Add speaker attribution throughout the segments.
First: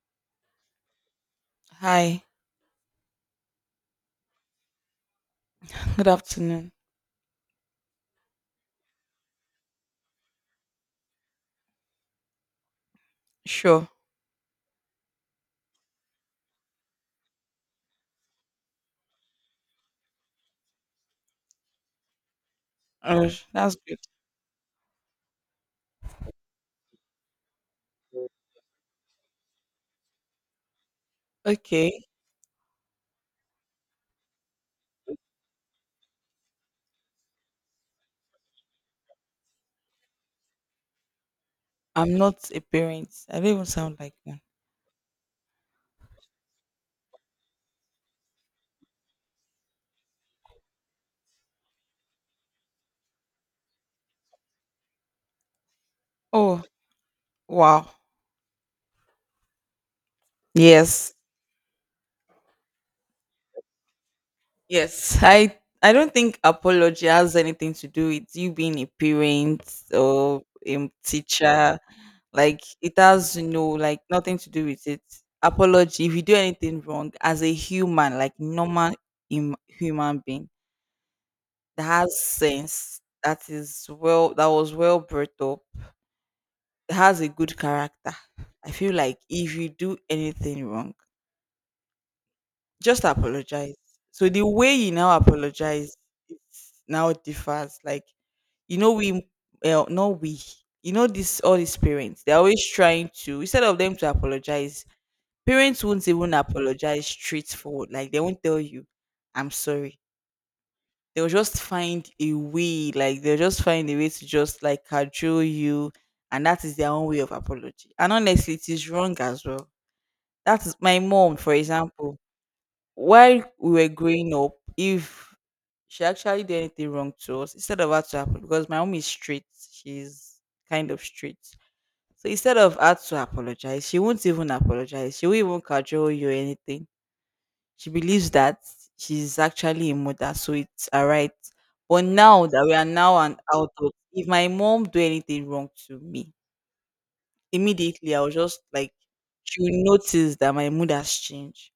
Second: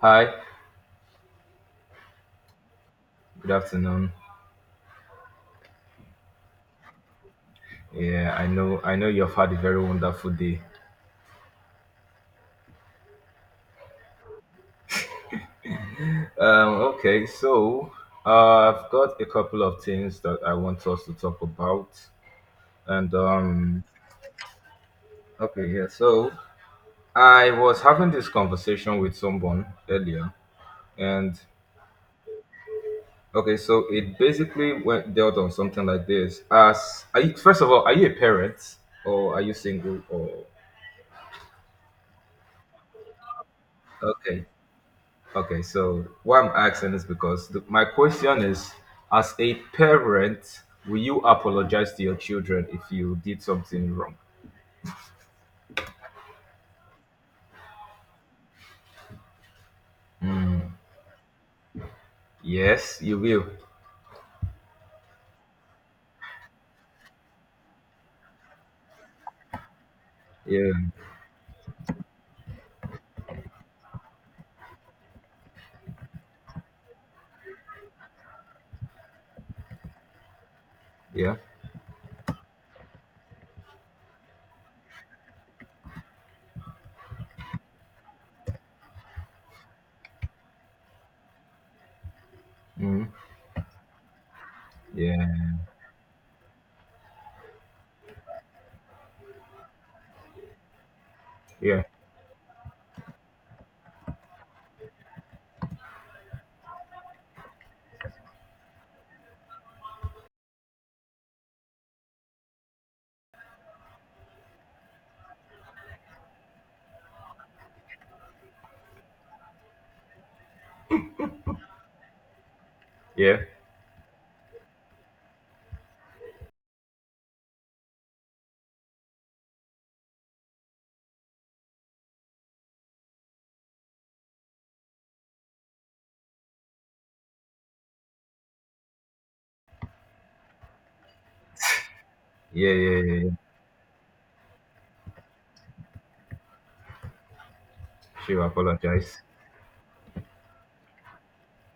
Speaker 1: Hi,
Speaker 2: Hi,
Speaker 1: good afternoon.
Speaker 2: good afternoon.
Speaker 1: Yeah, I know you've had a very wonderful day.
Speaker 2: Sure.
Speaker 1: Okay, so I've got a couple of things that I want us to talk about. And
Speaker 2: That's good.
Speaker 1: okay, yeah, so I was having this conversation with someone earlier, and
Speaker 2: Okay.
Speaker 1: okay, so it basically went dealt on something like this. As Are you, first of all, are you a parent or are you single, or?
Speaker 2: I'm not a parent. I don't even sound like one.
Speaker 1: Okay. Okay, so why I'm asking is because my question is, as a parent, will you apologize to your children if you did something wrong?
Speaker 2: Oh, wow. Yes.
Speaker 1: Yes, you will.
Speaker 2: Yes. I don't think apology has anything to do with you being a parent or
Speaker 1: Yeah,
Speaker 2: a teacher. Like it has no like nothing to do with it. Apology, if you do anything wrong as a human, like normal human being
Speaker 1: yeah,
Speaker 2: that has sense, that is well that was well brought up, has a good character. I feel like if you do anything wrong, just
Speaker 1: mm,
Speaker 2: apologize. So the way you now
Speaker 1: yeah,
Speaker 2: apologize, it's now differs. Like you know we well not we this all these
Speaker 1: yeah,
Speaker 2: parents, they're always trying to, instead of them to apologize, parents won't even apologize straightforward. Like they won't tell you I'm sorry. They'll just find a way, like they'll just find a way to just like cajole you, and that is their own way of apology, and honestly it is wrong as well. That is my mom, for example.
Speaker 1: yeah,
Speaker 2: While we were growing up, if she actually did anything wrong to us, instead of her to apologize, because my mom is straight, she's kind of straight. So instead of her to apologize, she won't even apologize. She won't even cajole you or anything. She believes that she's actually a mother, so it's all right. But now that
Speaker 1: yeah,
Speaker 2: we are
Speaker 1: yeah,
Speaker 2: now
Speaker 1: yeah, yeah.
Speaker 2: an adult, if my mom do anything wrong to me, immediately, I was
Speaker 1: She will
Speaker 2: just like,
Speaker 1: apologize.
Speaker 2: she will notice that my mood has changed.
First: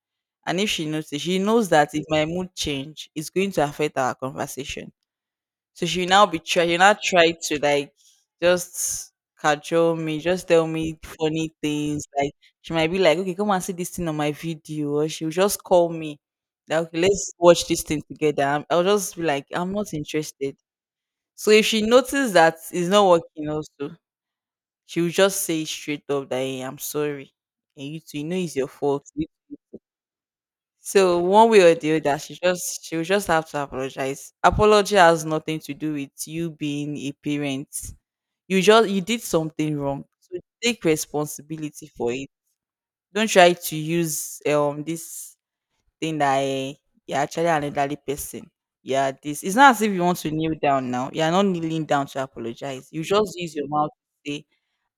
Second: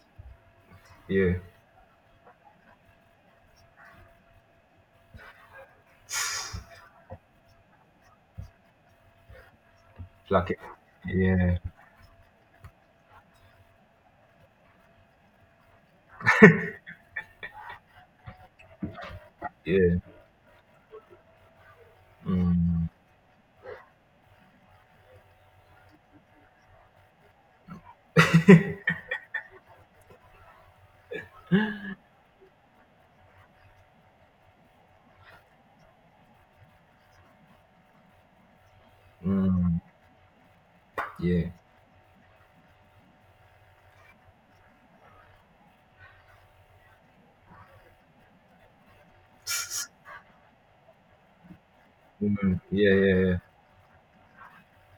Speaker 2: And if she notices,
Speaker 1: Yeah,
Speaker 2: she knows that if my mood change, it's going to affect our conversation. So, she will now try to like just cajole me, just
Speaker 1: like it.
Speaker 2: tell me funny
Speaker 1: Yeah,
Speaker 2: things. Like she might be like, okay, come and see this thing on my video, or she'll just call me. Like, okay, let's watch this thing together. I'll just be like, I'm not
Speaker 1: yeah,
Speaker 2: interested. So if she notices that it's
Speaker 1: mm,
Speaker 2: not working, also she will just say straight up that hey, I'm sorry. And you too, you know it's your fault. So one way or the other, she will just have to apologize. Apology has nothing to do with you being a parent. You did something
Speaker 1: mm,
Speaker 2: wrong. So take
Speaker 1: yeah,
Speaker 2: responsibility for it. Don't try to use this thing that you're actually an elderly person. Yeah, this it's not as if you want to kneel down now. You're not kneeling down to
Speaker 1: mm,
Speaker 2: apologize.
Speaker 1: yeah,
Speaker 2: You
Speaker 1: yeah,
Speaker 2: just
Speaker 1: yeah,
Speaker 2: use your mouth to say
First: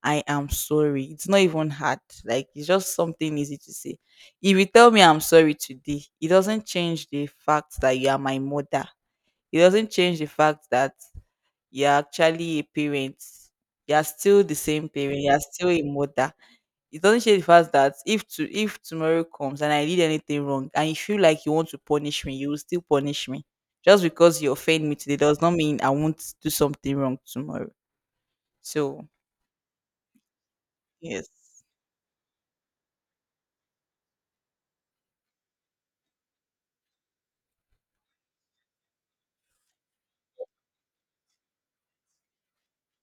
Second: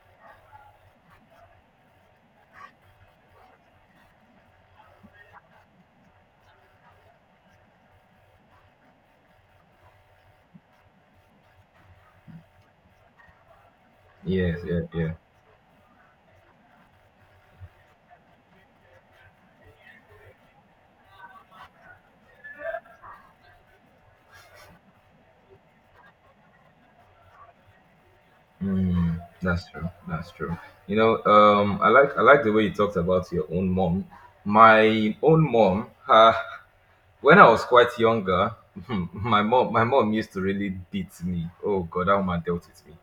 Speaker 2: I am sorry. It's not even hard. Like it's just something easy to say. If you tell me I'm sorry today, it doesn't change the fact that you are my mother. It doesn't change the fact that you're actually a parent. You're still the
Speaker 1: yeah, yeah,
Speaker 2: same
Speaker 1: yeah.
Speaker 2: parent. You're still a mother. It doesn't change the fact that if tomorrow comes and I did anything wrong and you feel like you want to punish me, you will still punish me. Just because you offend me today does not mean I won't do something wrong tomorrow. So
Speaker 1: Mm, that's true. That's true. You know,
Speaker 2: yes.
Speaker 1: I like the way you talked about your own mom. My own mom, when I was quite younger, my mom used to really beat me. Oh God, that woman dealt with me.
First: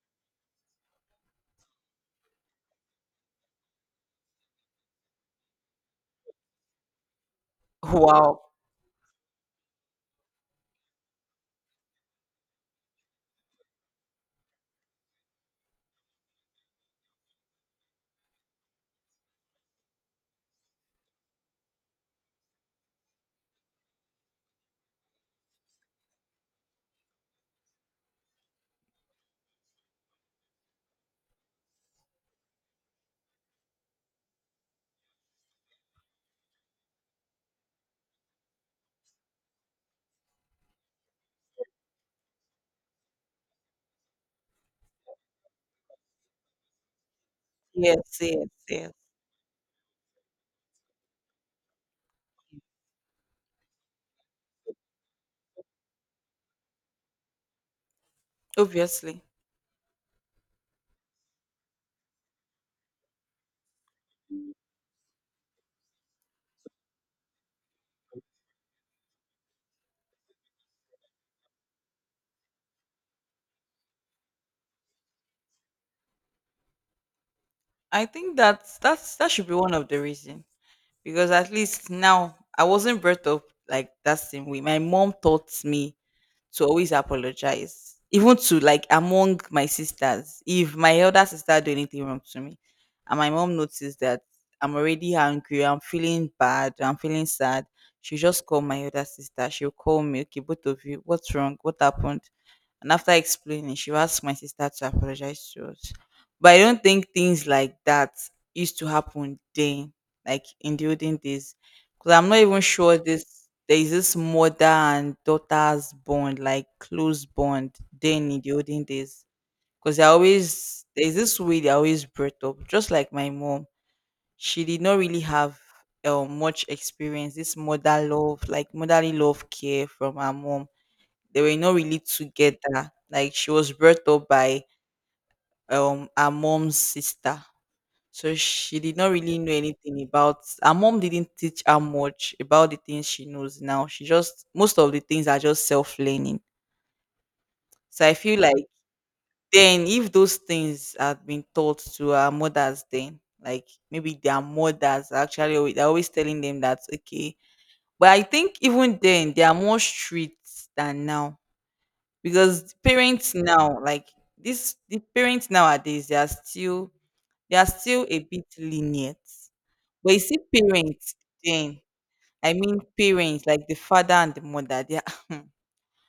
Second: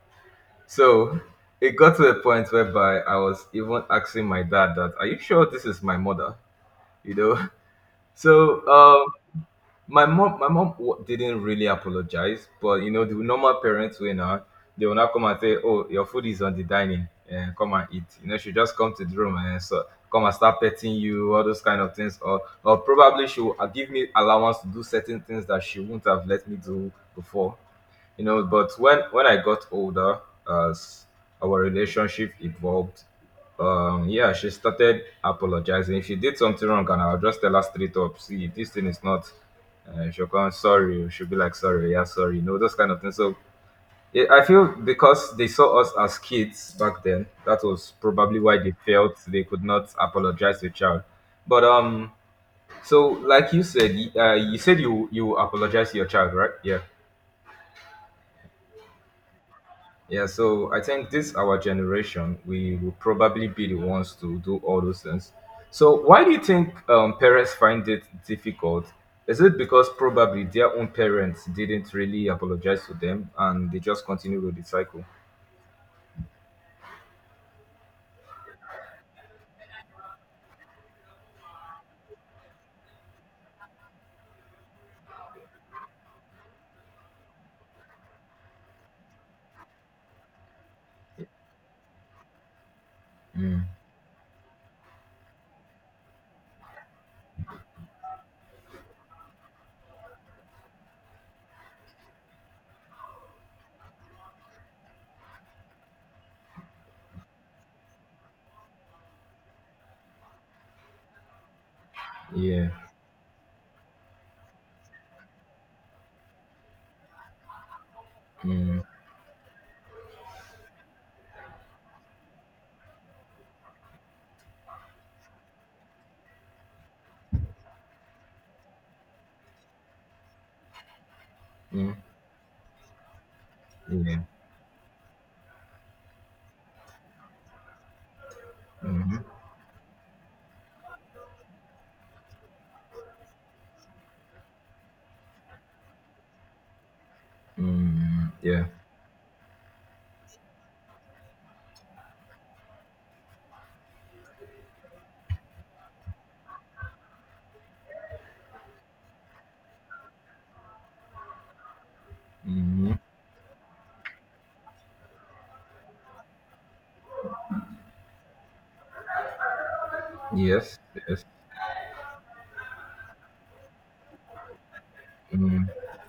Speaker 1: So it got to a point whereby I was even asking my dad that, "Are you sure this is my mother?" You know.
Speaker 2: Wow.
Speaker 1: So my mom didn't really apologize, but you know, the normal parents way now, they will not come and say, oh, your food is on the dining and come and eat. You know, she just come to the room and so come and start petting you, all those kind of things, or probably she will give me allowance to do certain things that she wouldn't have let me do before. You know, but when I got older, as our relationship evolved, yeah, she started apologizing if she did something wrong, and I'll just tell her straight up, see, this thing is not if you're going sorry, you should be like sorry, yeah, sorry, you know, those kind of things. So yeah, I feel because they saw us as kids back then, that was
Speaker 2: Yes,
Speaker 1: probably
Speaker 2: yes,
Speaker 1: why they
Speaker 2: yes.
Speaker 1: felt they could not apologize to a child. But so like you said, you said you apologize to your child, right? Yeah.
Speaker 2: Obviously.
Speaker 1: Yeah, so I think this our generation, we will probably be the ones to do all those things. So why do you think parents find it difficult? Is it because probably their own parents didn't really apologize to them and they just continue with the cycle?
Speaker 2: I think that's that should be one of the reasons. Because at least now I wasn't brought up like that same way. My mom taught me to always apologize. Even to like among my sisters. If my elder sister do anything wrong to me and my mom noticed that I'm already angry, I'm feeling bad, I'm feeling sad. She just call my elder sister. She'll call me, okay, both of you, what's wrong? What happened? And after explaining, she asked my sister to apologize to us. But I don't think things like that used to happen then, like in the olden days. Because I'm not even
Speaker 1: Yeah.
Speaker 2: sure this there is this mother and daughter's bond, like close bond then in the olden days. Because they are always there's this way they are always brought up. Just like my mom, she did not really have much experience, this mother love, like motherly love care from her mom. They were not
Speaker 1: Mm.
Speaker 2: really together. Like she was brought
Speaker 1: Yeah.
Speaker 2: up by her mom's sister. So she did not
Speaker 1: Hmm.
Speaker 2: really know anything about, her mom didn't teach her much about the things she knows now. She just, most of the things are just self-learning. So I
Speaker 1: Mm.
Speaker 2: feel like
Speaker 1: Yeah.
Speaker 2: then if those things had been taught to our mothers then, like maybe their mothers actually they're always telling them that okay. But I think even then they are more strict than now because
Speaker 1: Hmm.
Speaker 2: parents now like this the parents nowadays, they are still a bit lenient. But you see
Speaker 1: Yes.
Speaker 2: parents
Speaker 1: Yes.
Speaker 2: then, I mean parents like the father and the mother, they are,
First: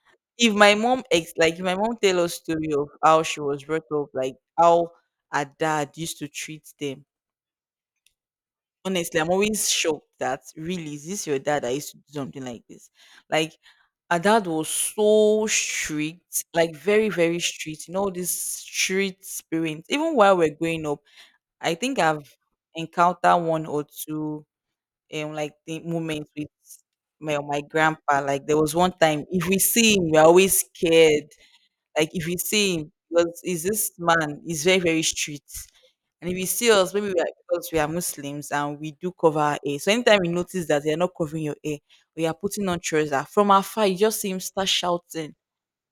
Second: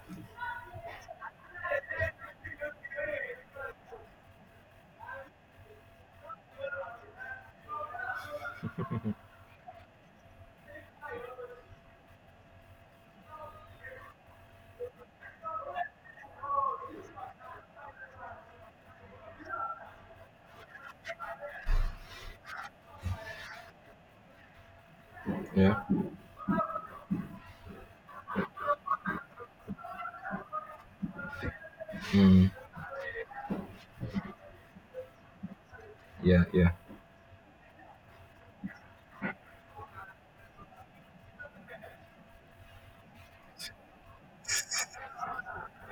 Speaker 2: if my mom ex like if my mom tell us story of how she was brought up, like how her dad used to treat them. Honestly, I'm always shocked that really is this your dad that used to do something like this? Like our dad was so strict, like very, very strict. You know, this strict parents. Even while we're growing up, I think I've encountered one or two like the
Speaker 1: Yeah.
Speaker 2: moments with my grandpa. Like there was one time if we see him, we're always scared. Like if we see him, because is this man is very, very strict. And if
Speaker 1: Yeah.
Speaker 2: you
Speaker 1: Yeah.
Speaker 2: see us, maybe we are, because we are Muslims and we do cover our hair. So anytime we notice that you're not covering your hair, we are putting on trouser, from afar, you just see him start shouting,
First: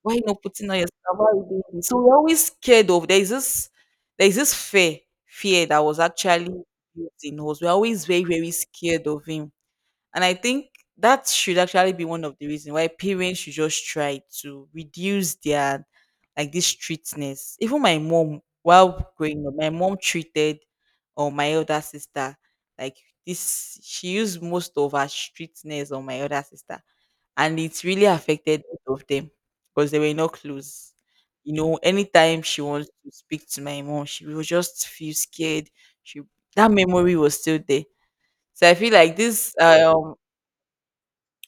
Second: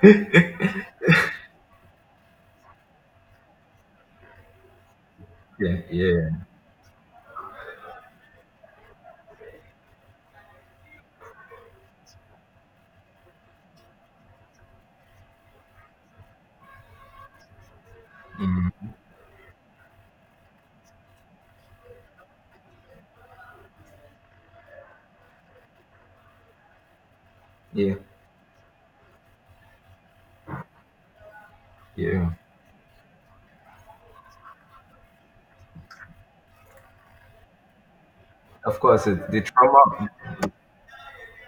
Speaker 2: "Why you not putting on your scarf? Why you doing this?" So we're always scared of, there is this fear that
Speaker 1: Yeah.
Speaker 2: was
Speaker 1: Yeah.
Speaker 2: actually built in us. We're always very, very scared of him, and I think that should actually be one of the reasons why parents should just try to reduce their like this treatness. Even my mom, while growing up, my mom treated or my older sister like this. She used most of her streetness on my older sister, and it
Speaker 1: Yeah.
Speaker 2: really affected both of them because they were not close. You know,
Speaker 1: Yeah.
Speaker 2: anytime she wants to speak to my mom, she will just feel scared. She that memory was still there. So I
Speaker 1: Of
Speaker 2: feel
Speaker 1: course,
Speaker 2: like
Speaker 1: the
Speaker 2: this
Speaker 1: trauma.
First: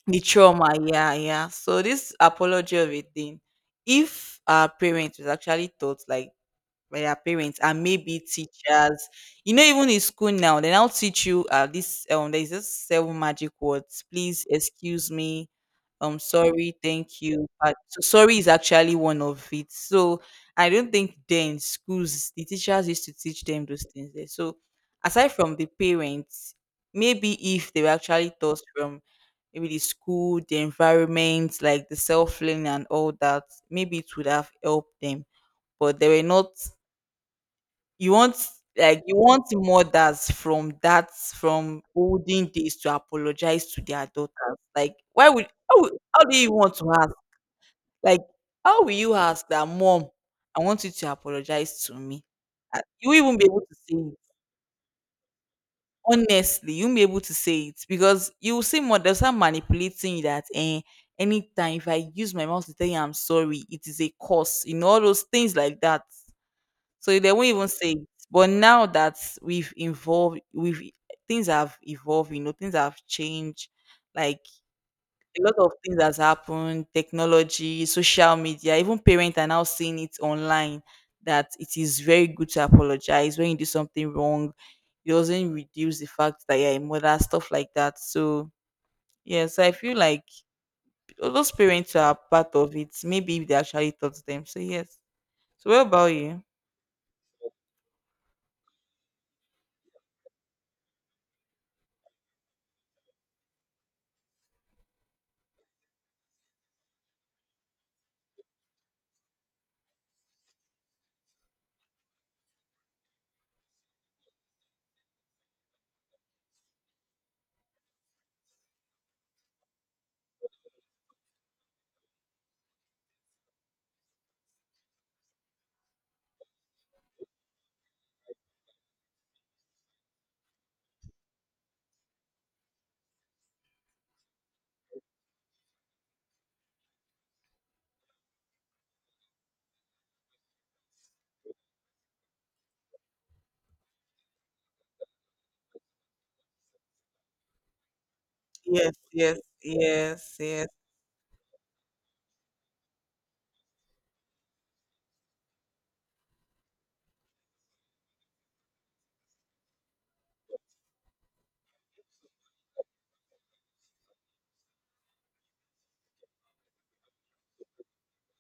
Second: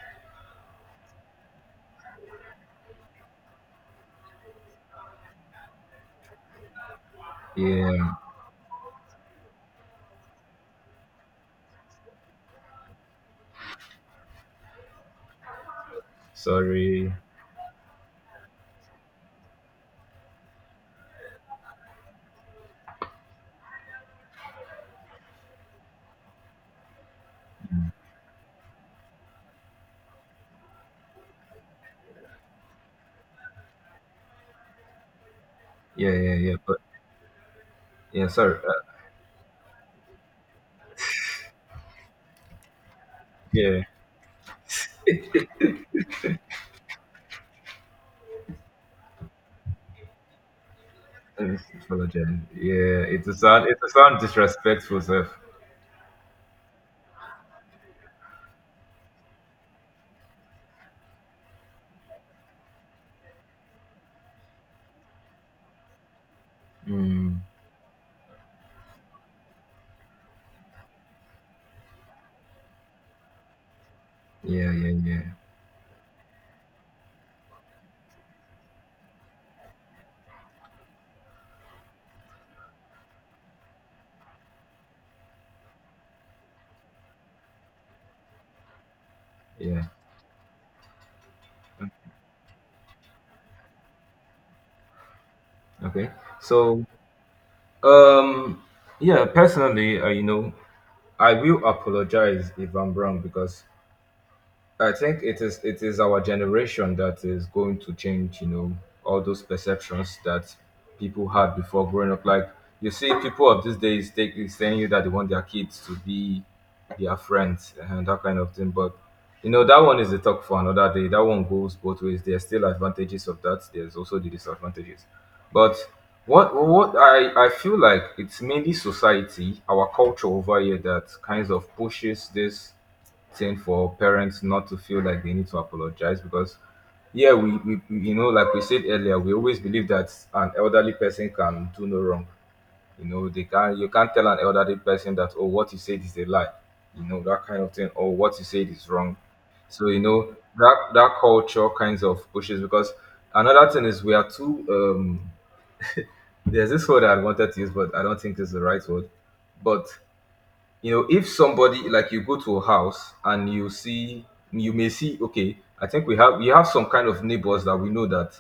Speaker 2: the trauma, yeah, yeah. So this apology of a thing, if our parents was actually taught like by their parents and
Speaker 1: Yeah.
Speaker 2: maybe teachers, you know, even in school now, they now teach you this there's this seven magic words. Please, excuse me. Sorry,
Speaker 1: Sorry.
Speaker 2: thank you. But so sorry is actually one of it. So I don't think then schools, the teachers used to teach them those things there. So aside from the parents, maybe if they were actually taught from maybe the school, the environment, like the self learning and all that, maybe it would have helped them. But they
Speaker 1: Yeah.
Speaker 2: were
Speaker 1: Yeah.
Speaker 2: not,
Speaker 1: Yeah. But.
Speaker 2: you
Speaker 1: Yeah,
Speaker 2: want,
Speaker 1: sorry. Uh,
Speaker 2: like you want mothers from that, from olden days to apologize to
Speaker 1: yeah,
Speaker 2: their daughters. Like why would how do you want to ask? Like how will you ask that mom, I want you to
Speaker 1: and
Speaker 2: apologize
Speaker 1: it's
Speaker 2: to me?
Speaker 1: apologize.
Speaker 2: You
Speaker 1: Yeah,
Speaker 2: won't
Speaker 1: it's a
Speaker 2: even be able
Speaker 1: sound.
Speaker 2: to
Speaker 1: It's a
Speaker 2: say it.
Speaker 1: sound disrespectful, sir.
Speaker 2: Honestly, you will be able to say it because you will see more, there's some manipulating you that eh, anytime if I use my mouth to tell you I'm sorry, it is a curse, you know, all those things like that. So they
Speaker 1: Mm,
Speaker 2: won't even say it. But now that we've things have evolved, you know, things have changed. Like
Speaker 1: yeah, yeah, yeah,
Speaker 2: a lot of things has happened, technology, social media, even parents are now seeing it online that it is very good to apologize when you do something wrong. It doesn't reduce the fact that you're a mother, stuff like that. So yes, I
Speaker 1: yeah.
Speaker 2: feel like all those parents who are part of it. Maybe if they actually taught them. So yes. So what about
Speaker 1: Okay.
Speaker 2: you?
Speaker 1: So, um, yeah. Personally, you know, I will apologize if I'm wrong, because I think it is our generation that is going to change, you know, all those perceptions that people had before growing up. Like, you see, people of these days, they is telling you that they want their kids to be their friends and that kind of thing. But you know, that one is a talk for another day. That one goes both ways. There are still advantages of that. There's also the disadvantages. But what I feel like it's mainly society, our culture over here that kinds of pushes this thing for parents not to feel like they need to apologize, because yeah, we you know, like we said earlier, we always believe that an elderly person can do no wrong. You know, they can you can't tell an elderly person that, oh, what you said is a lie. You know, that kind of thing, or what you said is
Speaker 2: Yes,
Speaker 1: wrong.
Speaker 2: yes,
Speaker 1: So you
Speaker 2: yes,
Speaker 1: know
Speaker 2: yes,
Speaker 1: that culture kinds of pushes, because another thing is we are too there's this word I wanted to use, but I don't think it's the right word. But you know, if somebody, like, you go to a house and you see, you may see, okay, I think we have some kind of neighbors that we know that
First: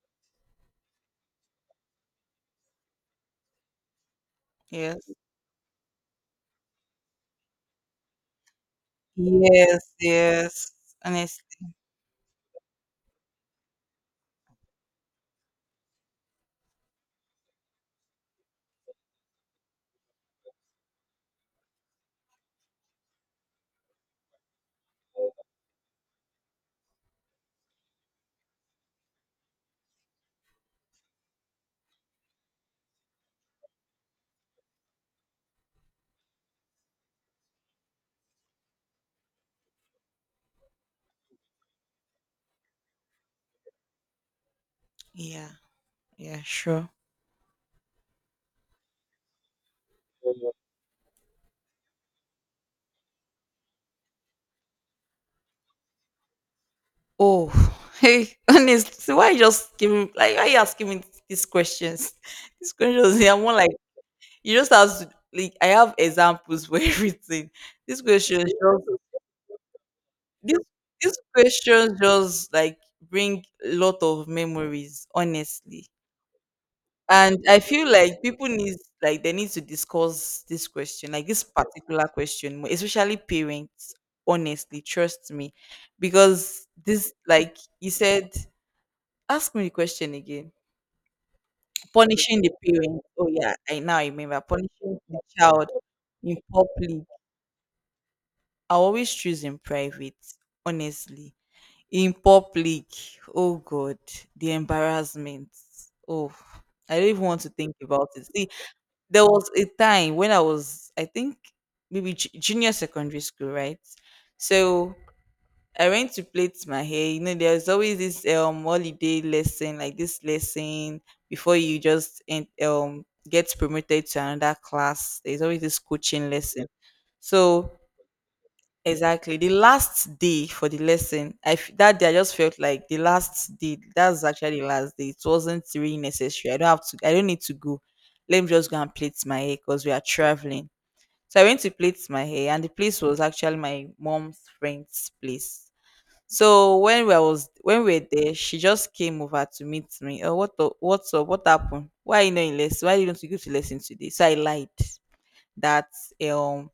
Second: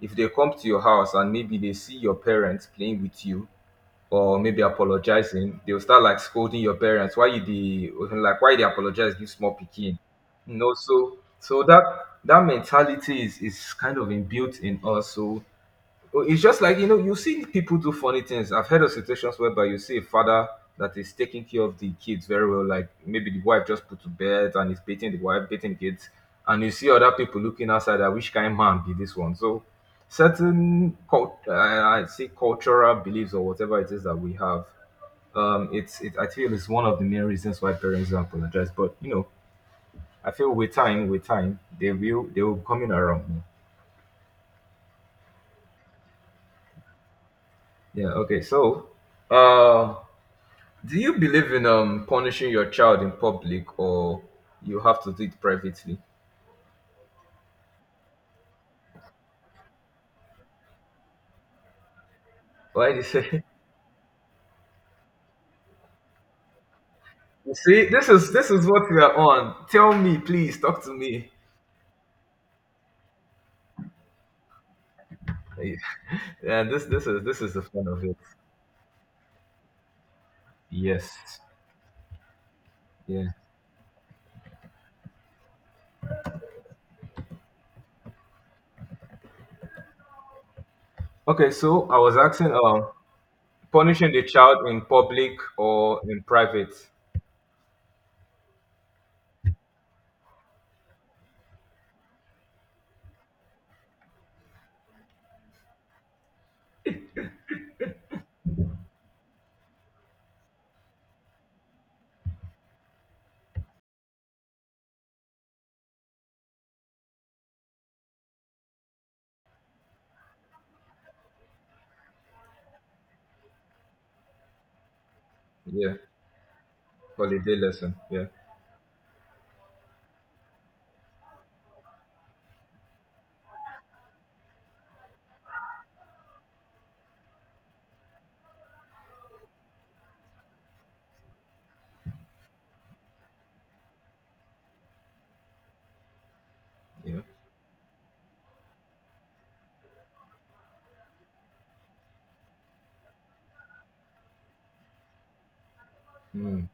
Speaker 1: if they come to your house and maybe they see your parents playing with you or maybe
Speaker 2: yes.
Speaker 1: apologizing, they'll start like scolding your parents. Why you the Like, why they apologize, this small
Speaker 2: Yes,
Speaker 1: picking? You
Speaker 2: yes.
Speaker 1: know, so
Speaker 2: Honestly.
Speaker 1: so that mentality is kind of inbuilt in us. So well, it's just like, you know, you see people do funny things. I've heard of situations whereby you see a father that is taking care of the kids very well, like, maybe the wife just put to bed, and he's beating the wife, beating the kids, and you see other people looking outside at, which kind man be this one? So certain I say, cultural beliefs or whatever it is that we have, it's it I feel it's one of the main reasons why parents don't apologize. But you know, I feel with time, they will be coming around.
Speaker 2: Yeah, yeah, sure.
Speaker 1: Yeah. Okay. So. Uh, Do you believe in punishing your child in public, or you have to do it privately?
Speaker 2: Oh, hey, honestly, why you just giving, like why you asking me these questions? These
Speaker 1: Why do you
Speaker 2: questions, I'm
Speaker 1: say?
Speaker 2: more like, you just have to like, I have examples for everything.
Speaker 1: You see,
Speaker 2: These
Speaker 1: this is
Speaker 2: questions
Speaker 1: this is what we
Speaker 2: just
Speaker 1: are on. Tell me,
Speaker 2: this
Speaker 1: please, talk to
Speaker 2: these
Speaker 1: me.
Speaker 2: questions just like bring a lot of memories,
Speaker 1: Yeah,
Speaker 2: honestly.
Speaker 1: yeah, this this is this
Speaker 2: And
Speaker 1: is
Speaker 2: I
Speaker 1: the fun
Speaker 2: feel
Speaker 1: of it.
Speaker 2: like people need, like they need to discuss this question,
Speaker 1: Yes.
Speaker 2: like this particular question, more, especially
Speaker 1: Yeah.
Speaker 2: parents, honestly, trust me. Because this like you said, ask me the question again.
Speaker 1: Okay, so I was
Speaker 2: Punishing the
Speaker 1: asking
Speaker 2: parent. Oh yeah, I now
Speaker 1: punishing the
Speaker 2: remember,
Speaker 1: child in
Speaker 2: punishing the
Speaker 1: public
Speaker 2: child
Speaker 1: or in
Speaker 2: in
Speaker 1: private.
Speaker 2: public. I always choose in private, honestly. In public, oh God, the embarrassment. Oh, I don't even want to think about it. See, there was a time when I was, I think, maybe junior secondary school, right? So I went to plait my hair. You know, there's always this holiday lesson, like this lesson before you just get promoted to another class. There's always this
Speaker 1: Yeah.
Speaker 2: coaching lesson.
Speaker 1: Holiday
Speaker 2: So
Speaker 1: lesson. Yeah.
Speaker 2: exactly the last day for the lesson, that day I just felt like the last day. That's actually the last day. It wasn't really necessary. I don't have to. I don't need to go. Let me just go and plait my hair because we are traveling. So I went to plait my hair, and the place was actually my mom's friend's place. So when we
Speaker 1: Yeah.
Speaker 2: was when we were there, she just came over to meet me. Oh, what's up? What happened? Why are you not in lesson? Why didn't you go to lesson today? So I lied that
Speaker 1: Mm.
Speaker 2: um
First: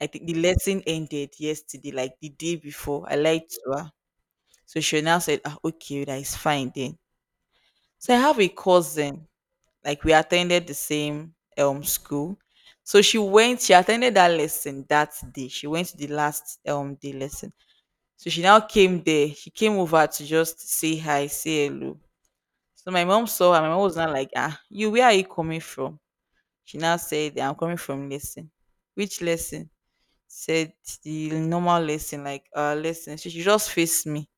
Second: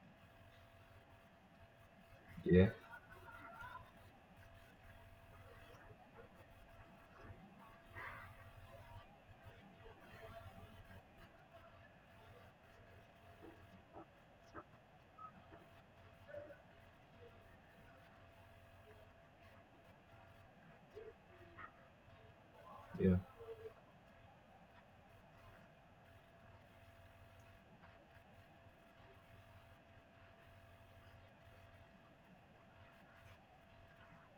Speaker 2: I think the lesson ended yesterday, like the day
Speaker 1: Yeah.
Speaker 2: before. I lied to her. So she now said, ah, okay, that is fine then. So I have a cousin, like we attended the same school. So she attended that lesson that day. She went to the last day lesson. So she now came there. She came over to just say hi, say hello. So my
Speaker 1: Yeah.
Speaker 2: mom saw her. My mom was not like, ah, you, where are you coming from? She now said, "Yeah, I'm coming from lesson." Which lesson? Said the normal lesson, like lesson. So she just faced me.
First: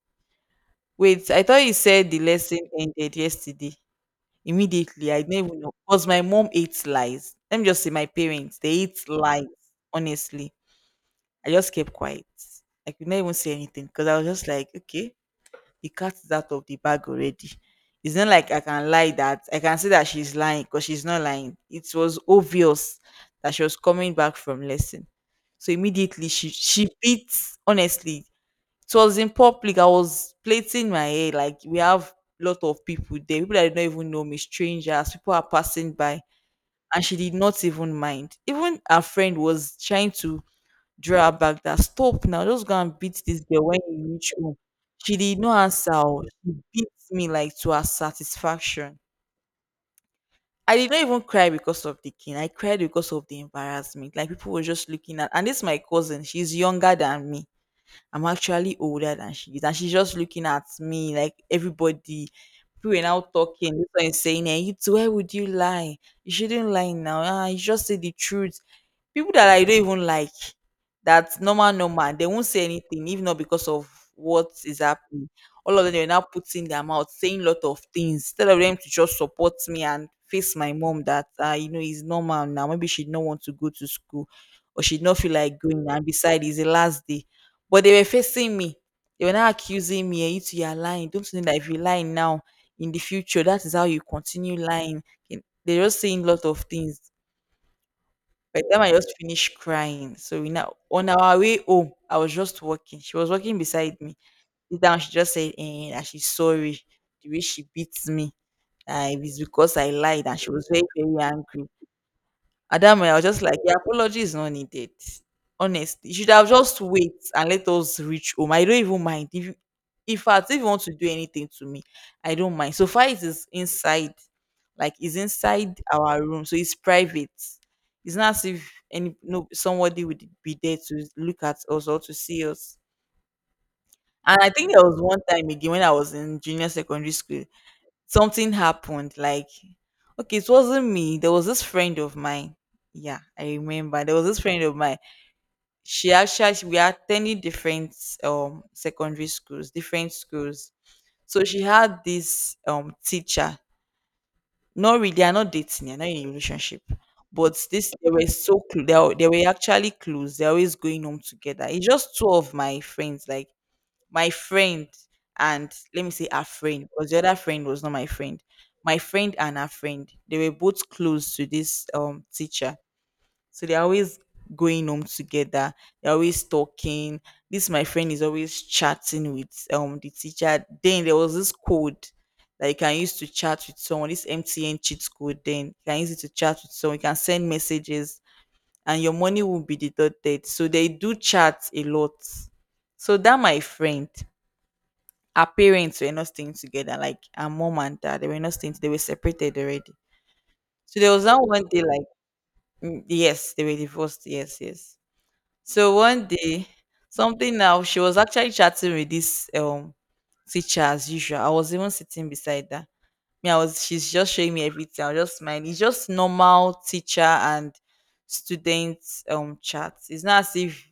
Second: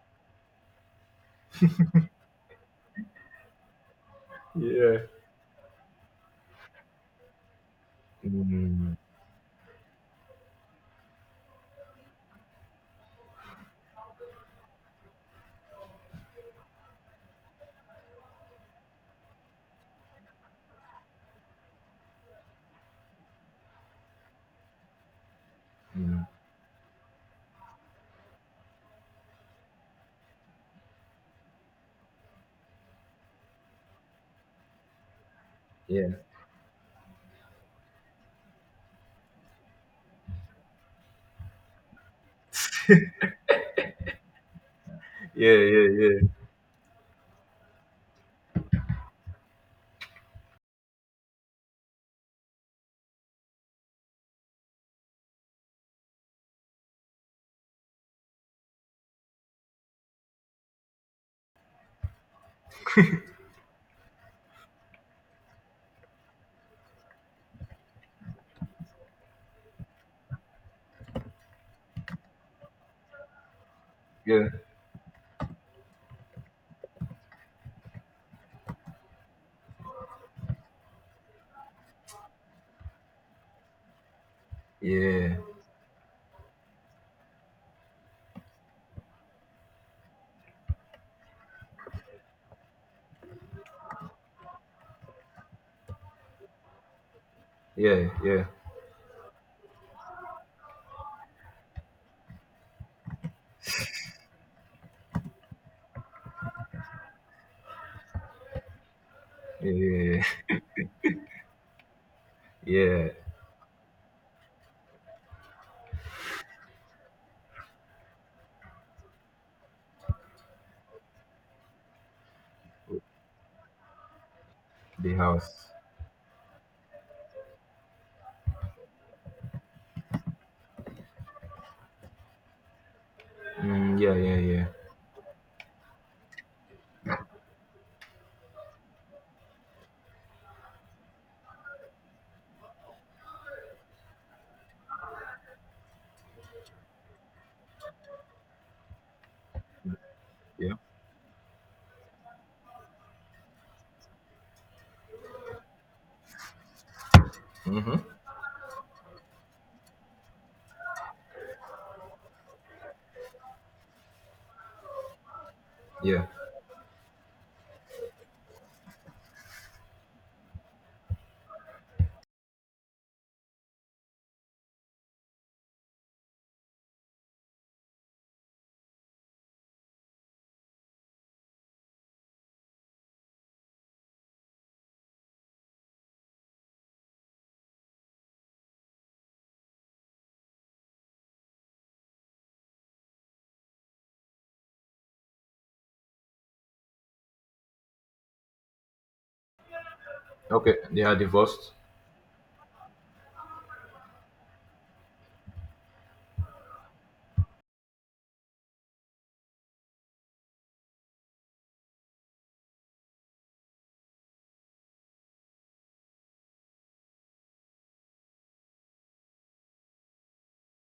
Speaker 2: Wait, I thought you said the lesson ended yesterday.
Speaker 1: Yeah.
Speaker 2: Immediately, I didn't even know. Because my mom hates lies. Let me just say my parents, they
Speaker 1: Mm.
Speaker 2: hate lies, honestly. I just kept quiet. I could not even say anything because I was just like, okay, the cat is out of the bag already. It's not like I can lie that I can say that she's lying because she's not lying. It was obvious that she was coming back from lesson. So
Speaker 1: Mm.
Speaker 2: immediately she beat honestly. It was in public. I was plaiting my hair. Like we have a lot of people there, people that do not even know me, strangers, people are passing
Speaker 1: Yeah.
Speaker 2: by. And she did not even mind. Even her friend was trying to draw her back that, "Stop now, just go and
Speaker 1: Yeah,
Speaker 2: beat this girl when you reach home." She did
Speaker 1: yeah,
Speaker 2: not answer.
Speaker 1: yeah.
Speaker 2: Oh. She beat me like to her satisfaction. I did not even cry because of the king. I cried because of the embarrassment. Like people were just looking at, and this is my cousin. She's younger than me. I'm actually older than she is. And she's just looking at me like everybody. People were now talking, this one is saying, hey, you too, why would you lie? You shouldn't lie now. Ah, you just say the truth. People that I don't even like, that's normal, normal. They won't say anything, even not because of what
Speaker 1: Yeah,
Speaker 2: is happening. All of them they were now putting their mouth, saying a lot of things, instead of them to just support me and face my mom that you know is normal now. Maybe she'd not want to go to school or she'd not feel
Speaker 1: yeah,
Speaker 2: like going. And besides, it's the last day. But they were facing me. They were now accusing me, "Eh, You two, you are lying. Don't you know that if you lie now, in the future, that is how you continue lying." And they were just saying a lot of things.
Speaker 1: yeah, yeah,
Speaker 2: By the time I just finished crying, so we now on our way home, I was just walking. She was walking beside me. Sit down, she just said, eh, eh, that she's sorry the way she beats me. It's because I
Speaker 1: yeah,
Speaker 2: lied, and she was very, very angry. At
Speaker 1: yeah,
Speaker 2: that
Speaker 1: yeah.
Speaker 2: moment, I was just like, the apology is not needed. Honestly, you should have just wait and let us reach home. I don't even mind. If you, in fact, if you want to do anything to me, I don't mind. So far, it is inside, like
Speaker 1: The
Speaker 2: it's
Speaker 1: house.
Speaker 2: inside our room, so it's private. It's not as if any no somebody would be there to look at us or to see us.
Speaker 1: Mm, yeah,
Speaker 2: And
Speaker 1: yeah,
Speaker 2: I
Speaker 1: yeah,
Speaker 2: think there was one time again when I was in junior secondary school something happened like okay it wasn't me. There was this friend of mine. Yeah, I remember there was this friend of mine. We are attending different secondary schools, different schools.
Speaker 1: yeah.
Speaker 2: So she had this teacher. Not really, they are not dating, they're not in a relationship, but this
Speaker 1: Mm-hmm.
Speaker 2: they were actually close. They're always going home together. It's just two of my friends, like my friend, and let me
Speaker 1: Yeah.
Speaker 2: say her friend because the other friend was not my friend. My friend and her friend, they were both close to this teacher. So they're always going home together. They're always talking. This my friend is always chatting with the teacher. Then there was this code that you can use to chat with someone, this mtn cheat code, then you can use it to chat with someone, you can send messages and your money will be deducted. So they do chat a lot. So that my friend, her parents were not staying together, like her mom and dad, they were not staying, they were separated already.
Speaker 1: Okay,
Speaker 2: So
Speaker 1: they
Speaker 2: there
Speaker 1: are
Speaker 2: was that one
Speaker 1: divorced.
Speaker 2: day, like, mm, yes, they were divorced, yes, yes. So one day, something now, she was actually chatting with this teacher as usual. I was even sitting beside her. Me, I was she's just showing me everything. I was just smiling. It's just normal teacher and student chat. It's not as if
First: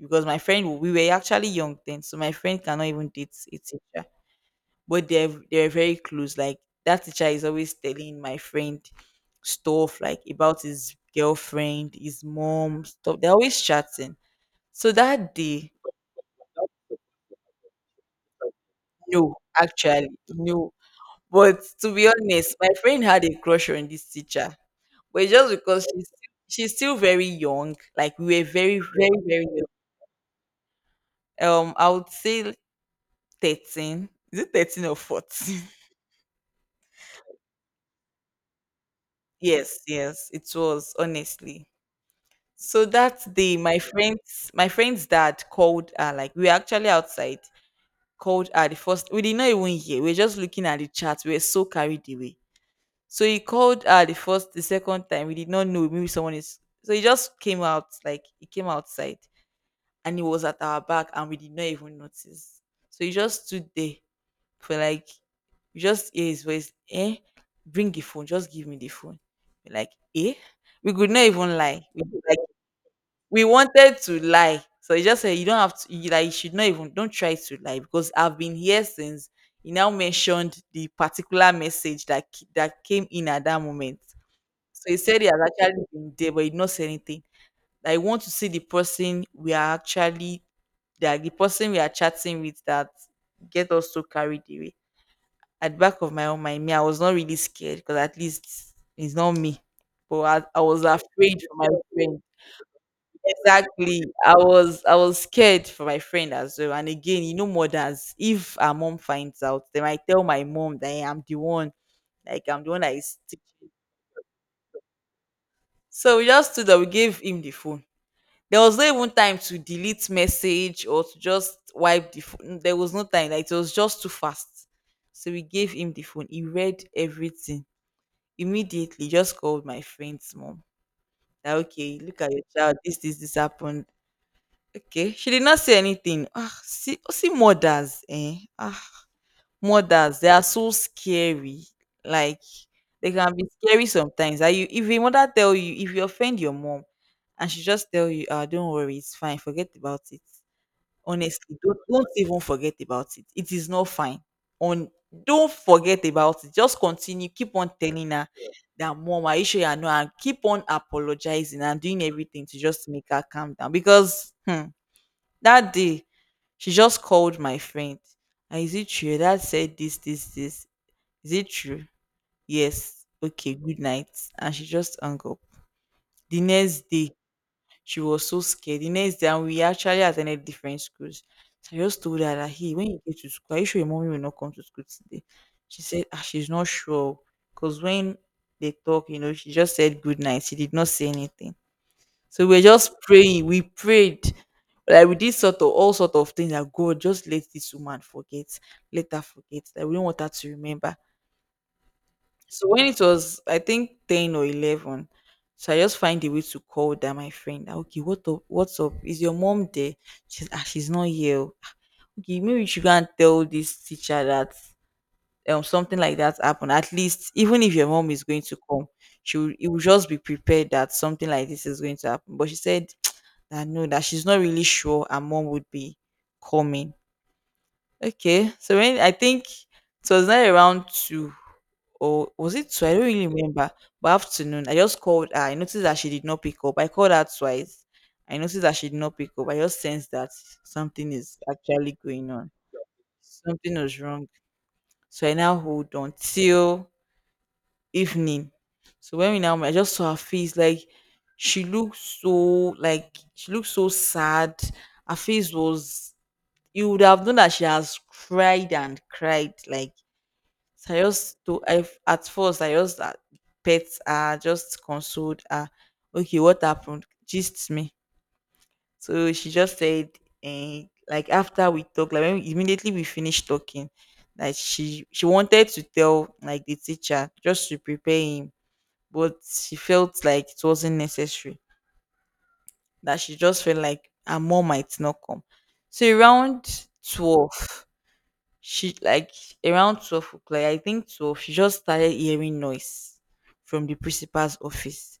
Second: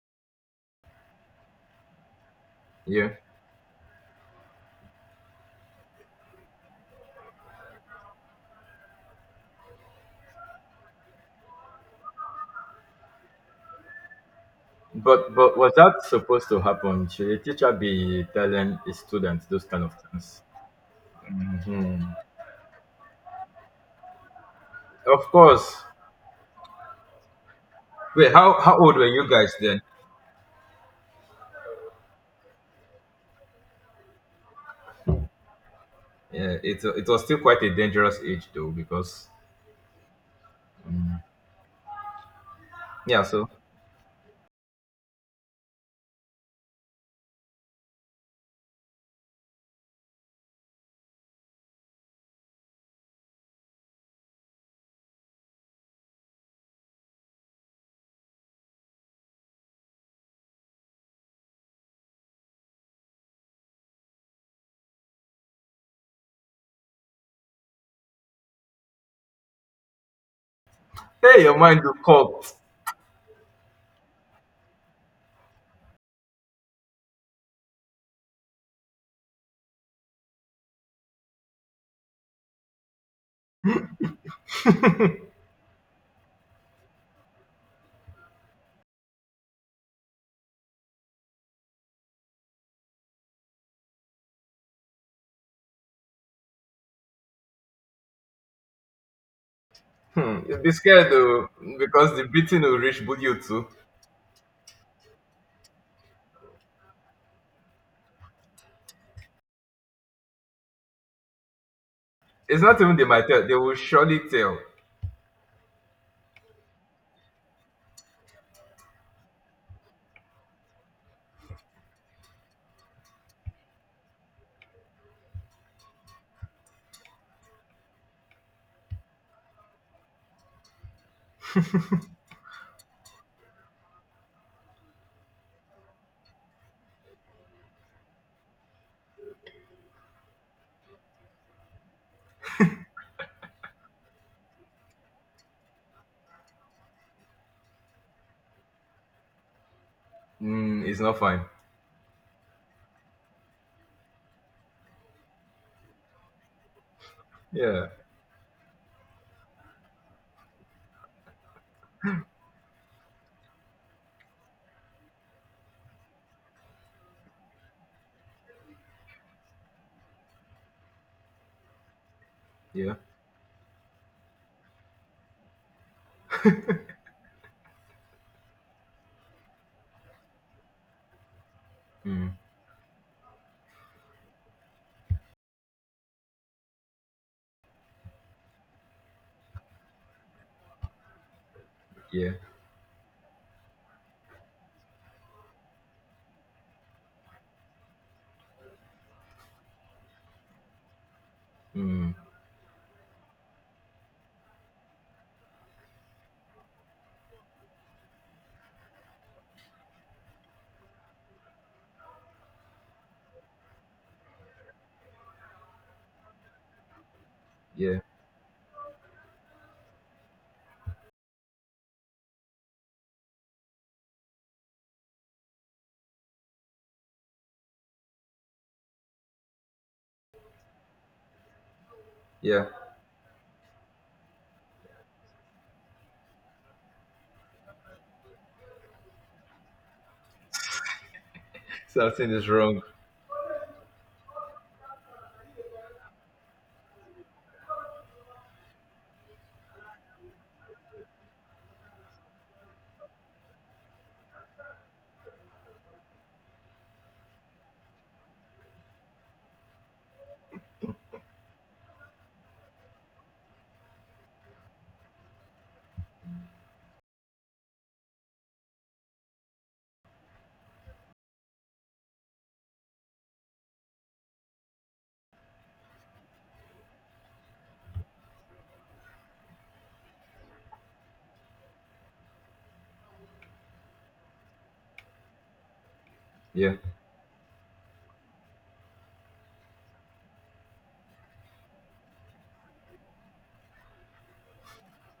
Speaker 2: because my friend we were actually young then, so my friend cannot even
Speaker 1: Yeah.
Speaker 2: date a teacher, but they're very close. Like that teacher is always telling my friend stuff like about his girlfriend, his mom, stuff. They're always chatting. So that
Speaker 1: But
Speaker 2: day,
Speaker 1: was that supposed to happen? Should a teacher be telling a
Speaker 2: no,
Speaker 1: student those kind of
Speaker 2: actually,
Speaker 1: things?
Speaker 2: no. But to be
Speaker 1: Hmm.
Speaker 2: honest, my friend had a crush on this teacher.
Speaker 1: Of
Speaker 2: But just
Speaker 1: course.
Speaker 2: because she's still very young, like
Speaker 1: Wait,
Speaker 2: we were
Speaker 1: how
Speaker 2: very,
Speaker 1: how old were
Speaker 2: very,
Speaker 1: you
Speaker 2: very
Speaker 1: guys
Speaker 2: young.
Speaker 1: then?
Speaker 2: I would say 13. Is it 13 or 14?
Speaker 1: Yeah, it was still quite a dangerous age though, because
Speaker 2: Yes, yes, it was honestly. So that
Speaker 1: yeah. So
Speaker 2: day, my friends, my friend's dad called her. Like we were actually outside, called her the first. We did not even hear. We were just looking at the chat. We were so carried away. So he called her the first, the second time. We did not know. Maybe someone is. So he just came out. Like he came outside, and he was at our back, and we did not even notice. So he just stood there for like. We just hear his voice. Eh, bring the phone. Just give me the phone. We're like, eh. We could not
Speaker 1: hey,
Speaker 2: even
Speaker 1: your mind
Speaker 2: lie.
Speaker 1: will
Speaker 2: We
Speaker 1: caught.
Speaker 2: we wanted to lie. So he just said, you don't have to, you, like, you should not even, don't try to lie because I've been here since he now mentioned the particular message that came in at that moment. So he said he has actually been there, but he did not say anything. I want to see the person we are actually, that the person we are chatting with that get us so carried away. At the back of my own mind, me, I was not really scared because at least it's not me. But
Speaker 1: Hmm,
Speaker 2: I
Speaker 1: you'll be
Speaker 2: was
Speaker 1: scared
Speaker 2: afraid
Speaker 1: though,
Speaker 2: for my
Speaker 1: because
Speaker 2: friend.
Speaker 1: the beating will reach you too.
Speaker 2: Exactly. I was scared for my friend as well. And again, you know, mothers, if her mom finds out, they might tell my mom that I am the one, like
Speaker 1: It's
Speaker 2: I'm the
Speaker 1: not
Speaker 2: one
Speaker 1: even
Speaker 2: that
Speaker 1: they
Speaker 2: is
Speaker 1: might tell. They
Speaker 2: teaching.
Speaker 1: will surely tell.
Speaker 2: So we just stood up, we gave him the phone. There was no even time to delete message or to just wipe the phone. There was no time. Like it was just too fast. So we gave him the phone. He read everything. Immediately just called my friend's mom. That okay, look at your child. This happened. Okay, she did not say anything. Ah, see, oh, see, mothers, eh? Ah, mothers, they are so scary. Like they can be scary sometimes. Are you? If your mother tell you, if you offend your mom, and she just tell you, ah, don't worry, it's fine. Forget about it.
Speaker 1: Mm, it's not fine.
Speaker 2: Honestly, don't even forget about it. It is not fine. On don't forget about it. Just continue. Keep on
Speaker 1: Yeah,
Speaker 2: telling her that mom, are you sure you know? And keep on apologizing and doing everything to just make her calm down because. Hmm, that day she just called my friend. "Ah, is it true? Your dad said this, this, this. Is it true?
Speaker 1: yeah,
Speaker 2: Yes. Okay, good night." And she just hung up. The next day, she was so scared. The next day, and we actually attended different schools. So I just told her
Speaker 1: mm,
Speaker 2: that, hey, when you get to school, are you sure your mommy will not come to school today? She said, ah, she's not sure. Because when they talk, she just said good night. She did not say anything.
Speaker 1: yeah,
Speaker 2: So we are just praying. We prayed. Like we did sort of all sort of things like God, just let this woman forget, let her forget. Like we don't want her to remember.
Speaker 1: mm,
Speaker 2: So when it was, I think 10 or 11, so I just find a way to call that my friend. Okay, what up? What's up? Is your mom there? She's she's not here. Oh. Ah, okay, maybe you should go and tell this teacher that something like that happened. At least even if your
Speaker 1: yeah,
Speaker 2: mom is going to come, she will, it will just be prepared that something like this is going to happen. But she said that no, that she's not really sure her mom would be coming. Okay. So when I think it was not around two or was
Speaker 1: yeah.
Speaker 2: it two? I don't really remember. But afternoon, I just called her. I noticed that she did not pick up. I called her twice. I noticed that she did not pick up. I just sensed that something is actually
Speaker 1: Something
Speaker 2: going
Speaker 1: is
Speaker 2: on.
Speaker 1: wrong.
Speaker 2: Something was wrong. So I now hold on till evening. So when we now met, I just saw her face like she looked so like she looked so sad her face was you would have known that she has cried and cried. Like so I at first I just pet her, just consoled her. Okay, what happened? Just me. So she just said, eh, like after we talked, like immediately we finished talking, like she wanted to tell like the teacher just to prepare him, but she felt like it wasn't necessary. That she just felt like her mom might not come. So
Speaker 1: Yeah,
Speaker 2: around 12 she like around 12 o'clock, I think 12, she just started hearing noise from the principal's office,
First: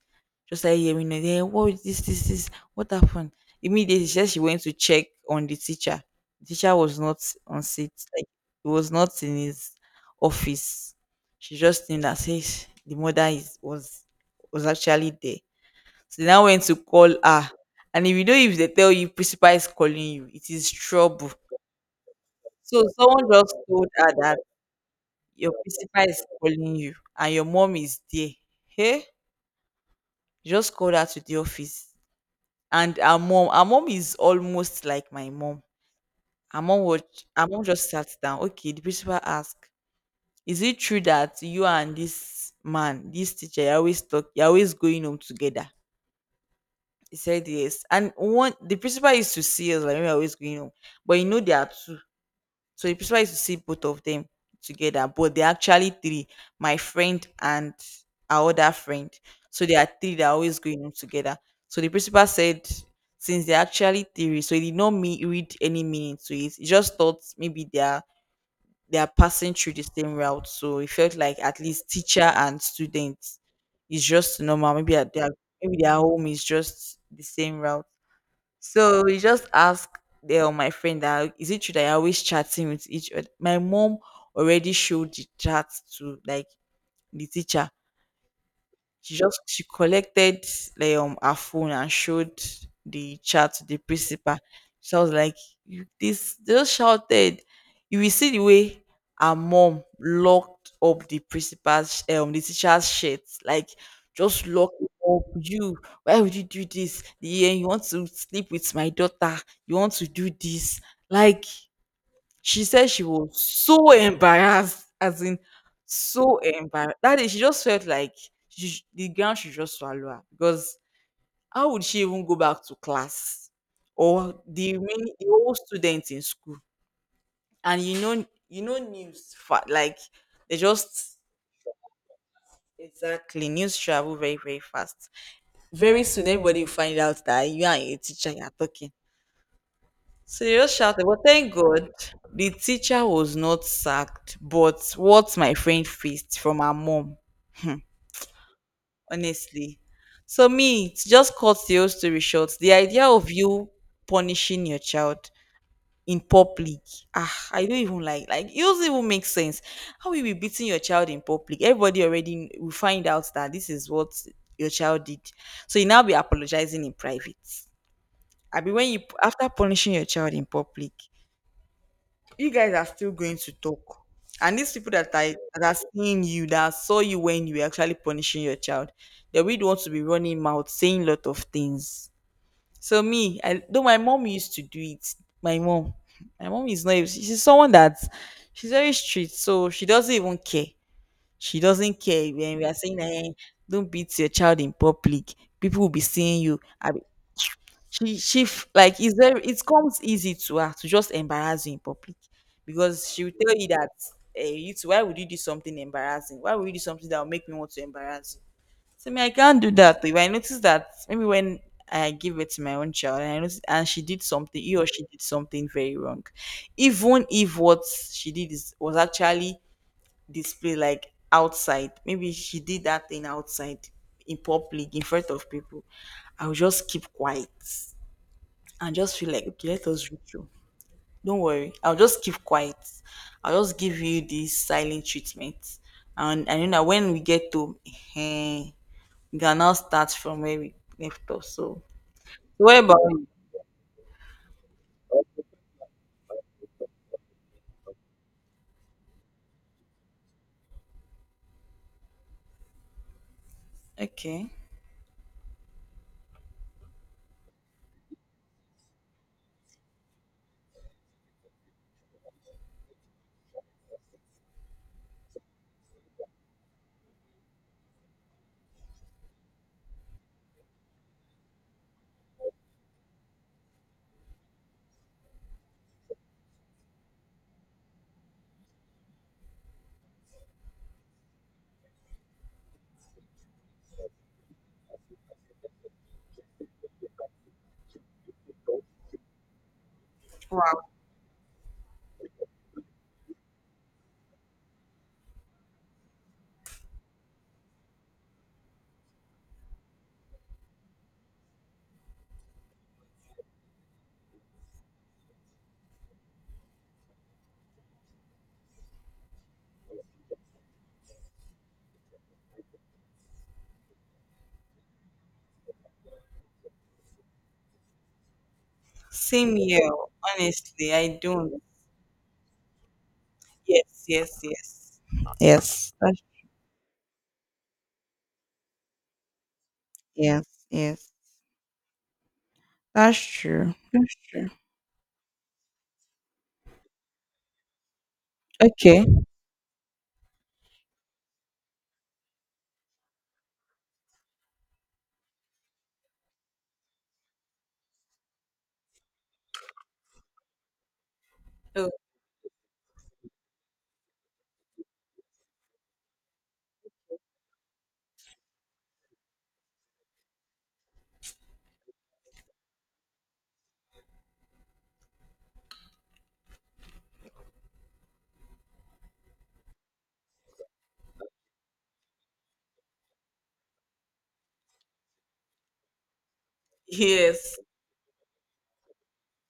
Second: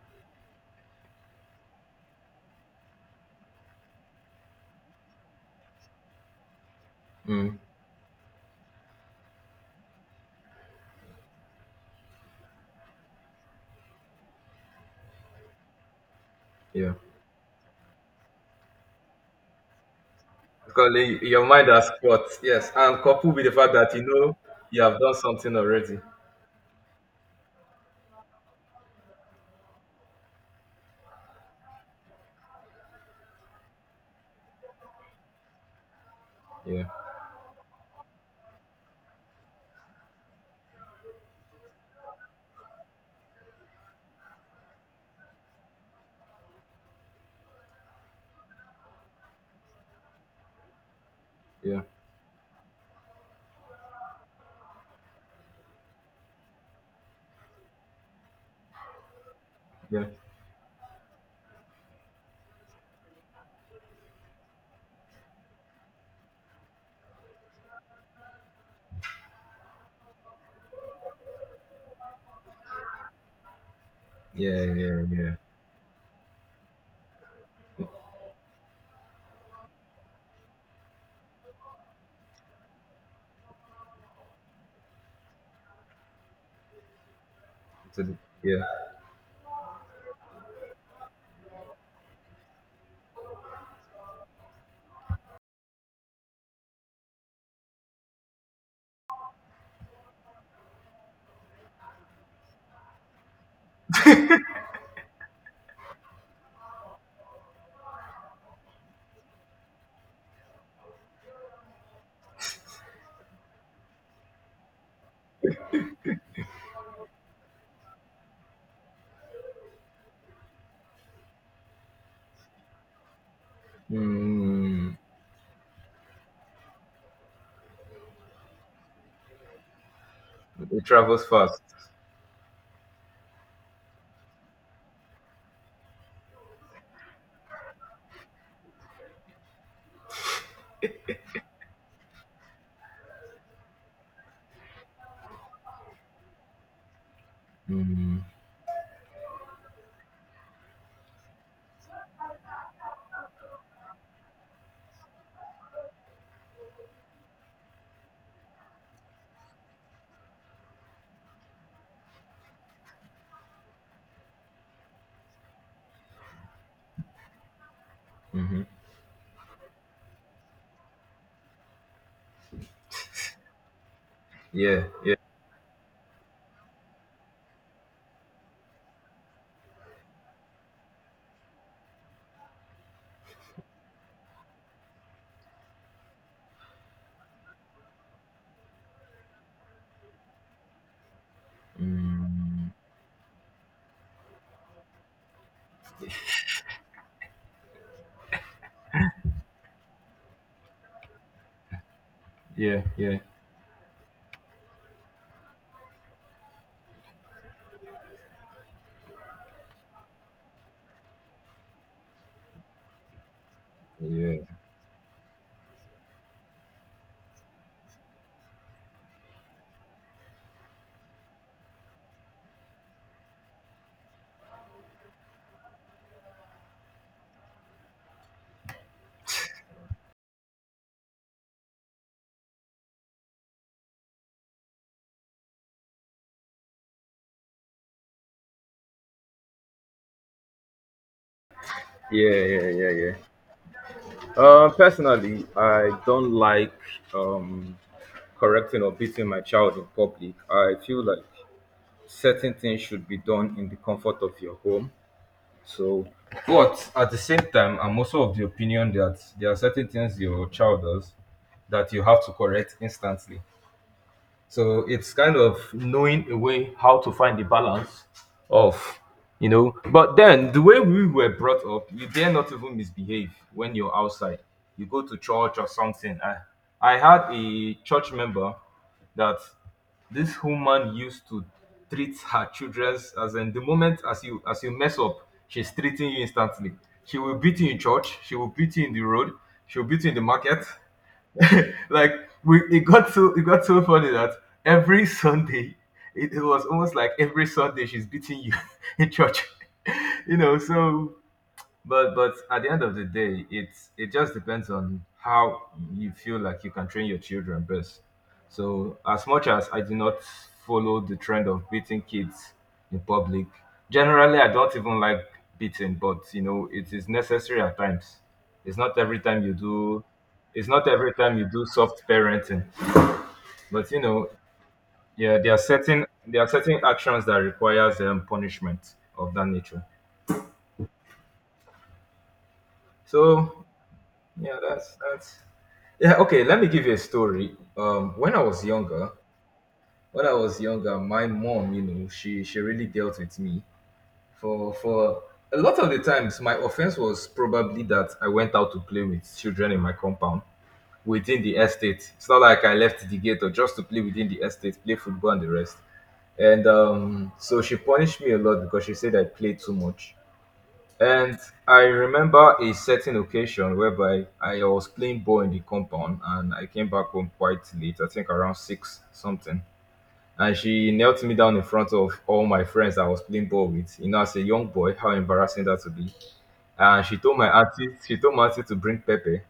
Speaker 2: just started hearing noise. Hey, what is this, this, this, what happened? Immediately, she said she went to check on the teacher. The teacher was not
Speaker 1: mm,
Speaker 2: on seat, like he was not in his office. She just think that says the mother is was actually there. So they now went to
Speaker 1: yeah.
Speaker 2: call her. And if you know if they tell you principal is calling you, it is
Speaker 1: Because
Speaker 2: trouble.
Speaker 1: your mind has caught. Yes,
Speaker 2: So
Speaker 1: and
Speaker 2: someone
Speaker 1: coupled with the
Speaker 2: just
Speaker 1: fact
Speaker 2: told
Speaker 1: that you
Speaker 2: her
Speaker 1: know
Speaker 2: that
Speaker 1: you have done
Speaker 2: your
Speaker 1: something already.
Speaker 2: principal is calling you and your mom is there. Hey, just call her to the office. And our mom is almost like my mom. Our mom
Speaker 1: Yeah,
Speaker 2: would our mom just sat down. Okay, the principal asked, is it true that you and this man, this teacher, you always talk, you're always going home together? He said yes. And one the principal used to see us like we are always going home. But you know there are
Speaker 1: yeah,
Speaker 2: two. So it prefers to see both of them together, but they're actually three. My friend and our other friend. So there are
Speaker 1: yeah,
Speaker 2: three that are always going on together. So the principal said since they're actually three, so he did not read any meaning to it. He just thought maybe they are passing through the same route. So he felt like at least teacher and student is just
Speaker 1: yeah,
Speaker 2: normal. Maybe
Speaker 1: yeah,
Speaker 2: they
Speaker 1: yeah.
Speaker 2: are- maybe their home is just the same route. So we just asked the, my friend that is it true that you're always chatting with each other? My mom already showed the chat to like the teacher
Speaker 1: So yeah,
Speaker 2: she just she collected like her phone and showed the chat to the principal. So I was like, you, this they just shouted. You will see the way her mom locked up the principal's the teacher's shirt, like just lock it up. You why would you do this? Yeah, you want to sleep with my daughter, you want to do this. Like she said she was so embarrassed, as in so embarrassed. That day, she just felt like the ground should just swallow her because how would she even go back to class or the
Speaker 1: mm,
Speaker 2: remaining the whole students in school? And like they
Speaker 1: it
Speaker 2: just
Speaker 1: travels fast.
Speaker 2: exactly news travel very very fast. Very soon, everybody will find out that you and your teacher are talking. So Serious shouted, but thank God the teacher was not sacked, but what my friend faced from her mom,
Speaker 1: Mm,
Speaker 2: honestly. So me, to just cut the whole story short, the idea of you punishing your child in public, ah, I don't even like it doesn't even make sense. How will you be beating your child in public? Everybody already will find out that this is what your child did. So you now be apologizing in private. I mean, when you after punishing your child in public, you guys are still going to talk. And these
Speaker 1: yeah,
Speaker 2: people
Speaker 1: yeah,
Speaker 2: that are seeing you, that saw you when you were actually punishing your child, they would want to be running mouth, saying lot of things. So me, I though my mom used to do it. My mom, my mom is not. She's someone that she's very strict, so she doesn't even care. She doesn't care when we
Speaker 1: mm,
Speaker 2: are saying that, "Eh, don't beat your child in public. People will be seeing you. Like is there it comes easy to her to just embarrass you in public
Speaker 1: yeah,
Speaker 2: because
Speaker 1: yeah,
Speaker 2: she will tell you that eh, you two, why would you do something embarrassing? Why would you do something that will make me want to embarrass you? So me, I can't do that. If I notice that maybe when I give it to my own child and I notice and she did
Speaker 1: yeah, yeah,
Speaker 2: something, he or she did something very wrong. Even if what she did is was actually display like outside. Maybe she did that thing outside in public in front of people. I'll just keep quiet and just feel like okay, let us reach you. Don't worry. I'll just keep quiet. I'll just give you this silent treatment. And you know when we get to eh, we can now start from where we left off. So
Speaker 1: yeah,
Speaker 2: so what
Speaker 1: yeah,
Speaker 2: about
Speaker 1: yeah.
Speaker 2: you?
Speaker 1: Personally, I don't like um, correcting or beating my child in public. I feel like certain things should be done in the comfort of
Speaker 2: Okay.
Speaker 1: your home. So, but at the same time, I'm also of the opinion that there are certain things your child does that you have to correct instantly. So it's kind of knowing a way how to find the balance of, you know. But then the way we were brought up, you dare not even misbehave when you're outside. You go to church or something. I had a church member that this woman used to treat her children, as in the moment as you mess up, she's treating you instantly. She will beat you in church. She will beat you in the road. She will beat you in the market.
Speaker 2: Wow.
Speaker 1: Like, we it got so funny that every Sunday, it was almost like every Sunday she's beating you in church. You know, so but at the end of the day, it's it just depends on how you feel like you can train your children best. So as much as I do not follow the trend of beating kids in public, generally I don't even like beating, but you know it is necessary at times. it's not every time you
Speaker 2: Same here.
Speaker 1: do it's not
Speaker 2: Honestly,
Speaker 1: every
Speaker 2: I
Speaker 1: time you
Speaker 2: don't.
Speaker 1: do soft parenting, but you
Speaker 2: Yes,
Speaker 1: know,
Speaker 2: yes, yes.
Speaker 1: yeah, there are
Speaker 2: Yes.
Speaker 1: certain there are certain actions that requires punishment of that nature.
Speaker 2: Yes, yes. That's
Speaker 1: So
Speaker 2: true. That's true.
Speaker 1: yeah, that's Yeah, okay, let me give you a story. When I was younger,
Speaker 2: Okay.
Speaker 1: when I was younger, my mom, you know, she really dealt with me for a lot of the times. My offense was probably that I went out to play with children in my compound within the
Speaker 2: Oh,
Speaker 1: estate. It's not like I left the gate, or just to play within the estate, play football and the rest. And so she punished me a lot because she said I played too much. And I remember a certain occasion whereby I was playing ball in the compound and I came back home quite late, I think around 6 something. And she knelt me down in front of all my friends I was playing ball with. You know, as a young boy, how embarrassing that would be. And she told my
Speaker 2: yes.
Speaker 1: auntie, she told my auntie to bring pepper,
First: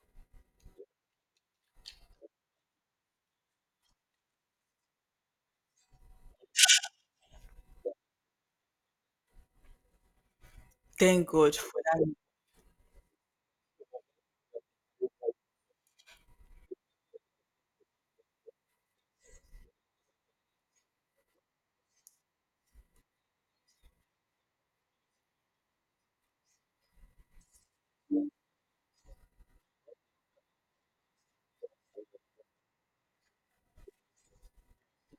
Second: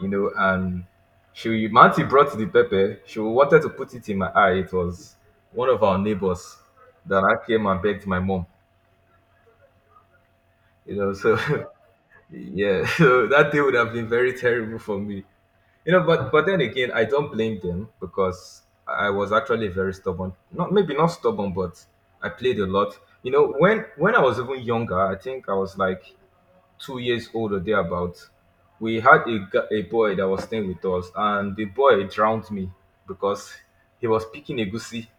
Speaker 1: and she my auntie brought the pepper. She wanted to put it in my eye. It was one of our neighbors that I came and begged my mom. You know,
Speaker 2: Thank
Speaker 1: so
Speaker 2: God for that.
Speaker 1: Yeah, so that day would have been very terrible for me. But then again, I don't blame them because I was actually very stubborn. Not maybe not stubborn, but I played a lot. When I was even younger, I think I was like 2 years old or thereabout. We had a boy that was staying with us, and the boy drowned me because he was picking a goosey,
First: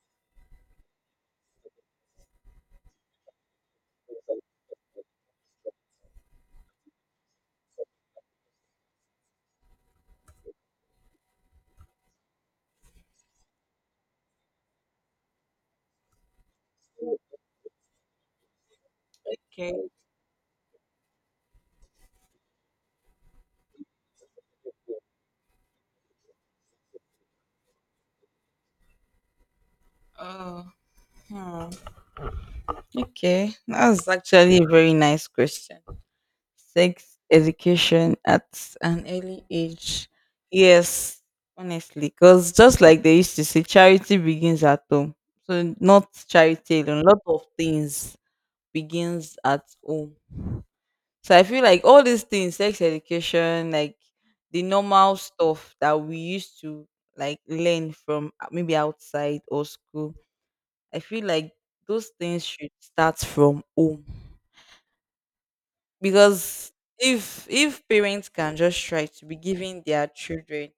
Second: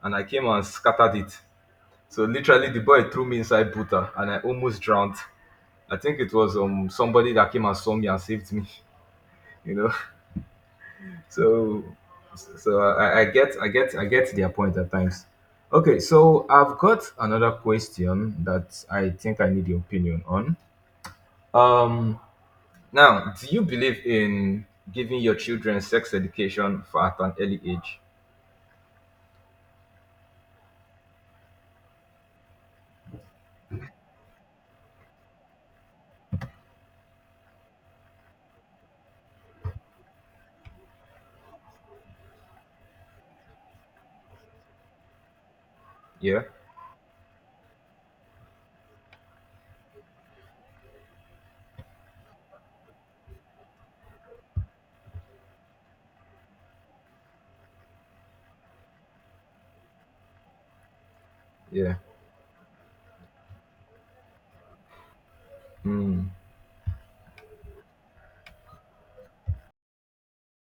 Speaker 1: and I came and scattered it. So literally, the boy threw me inside butter, and I almost drowned. I think it was somebody that came and saw me. And saved me, you know. So I get their point at times. Okay, so I've got another question that I think I need your
Speaker 2: Okay.
Speaker 1: opinion on. Um Now, do you believe in giving your children sex education for at an early age?
Speaker 2: Oh, hmm, okay. That was actually a very nice question. Sex education at an early age. Yes, honestly. Because just like they used to say, charity begins at home. So, not
Speaker 1: Yeah?
Speaker 2: charity alone. A lot of things begins at home. So I feel like all these things, sex education, like the normal stuff that we used to like learn from maybe outside or school, I feel like
Speaker 1: Yeah.
Speaker 2: those things should start from home.
Speaker 1: Mm.
Speaker 2: Because if parents can just try to be giving their children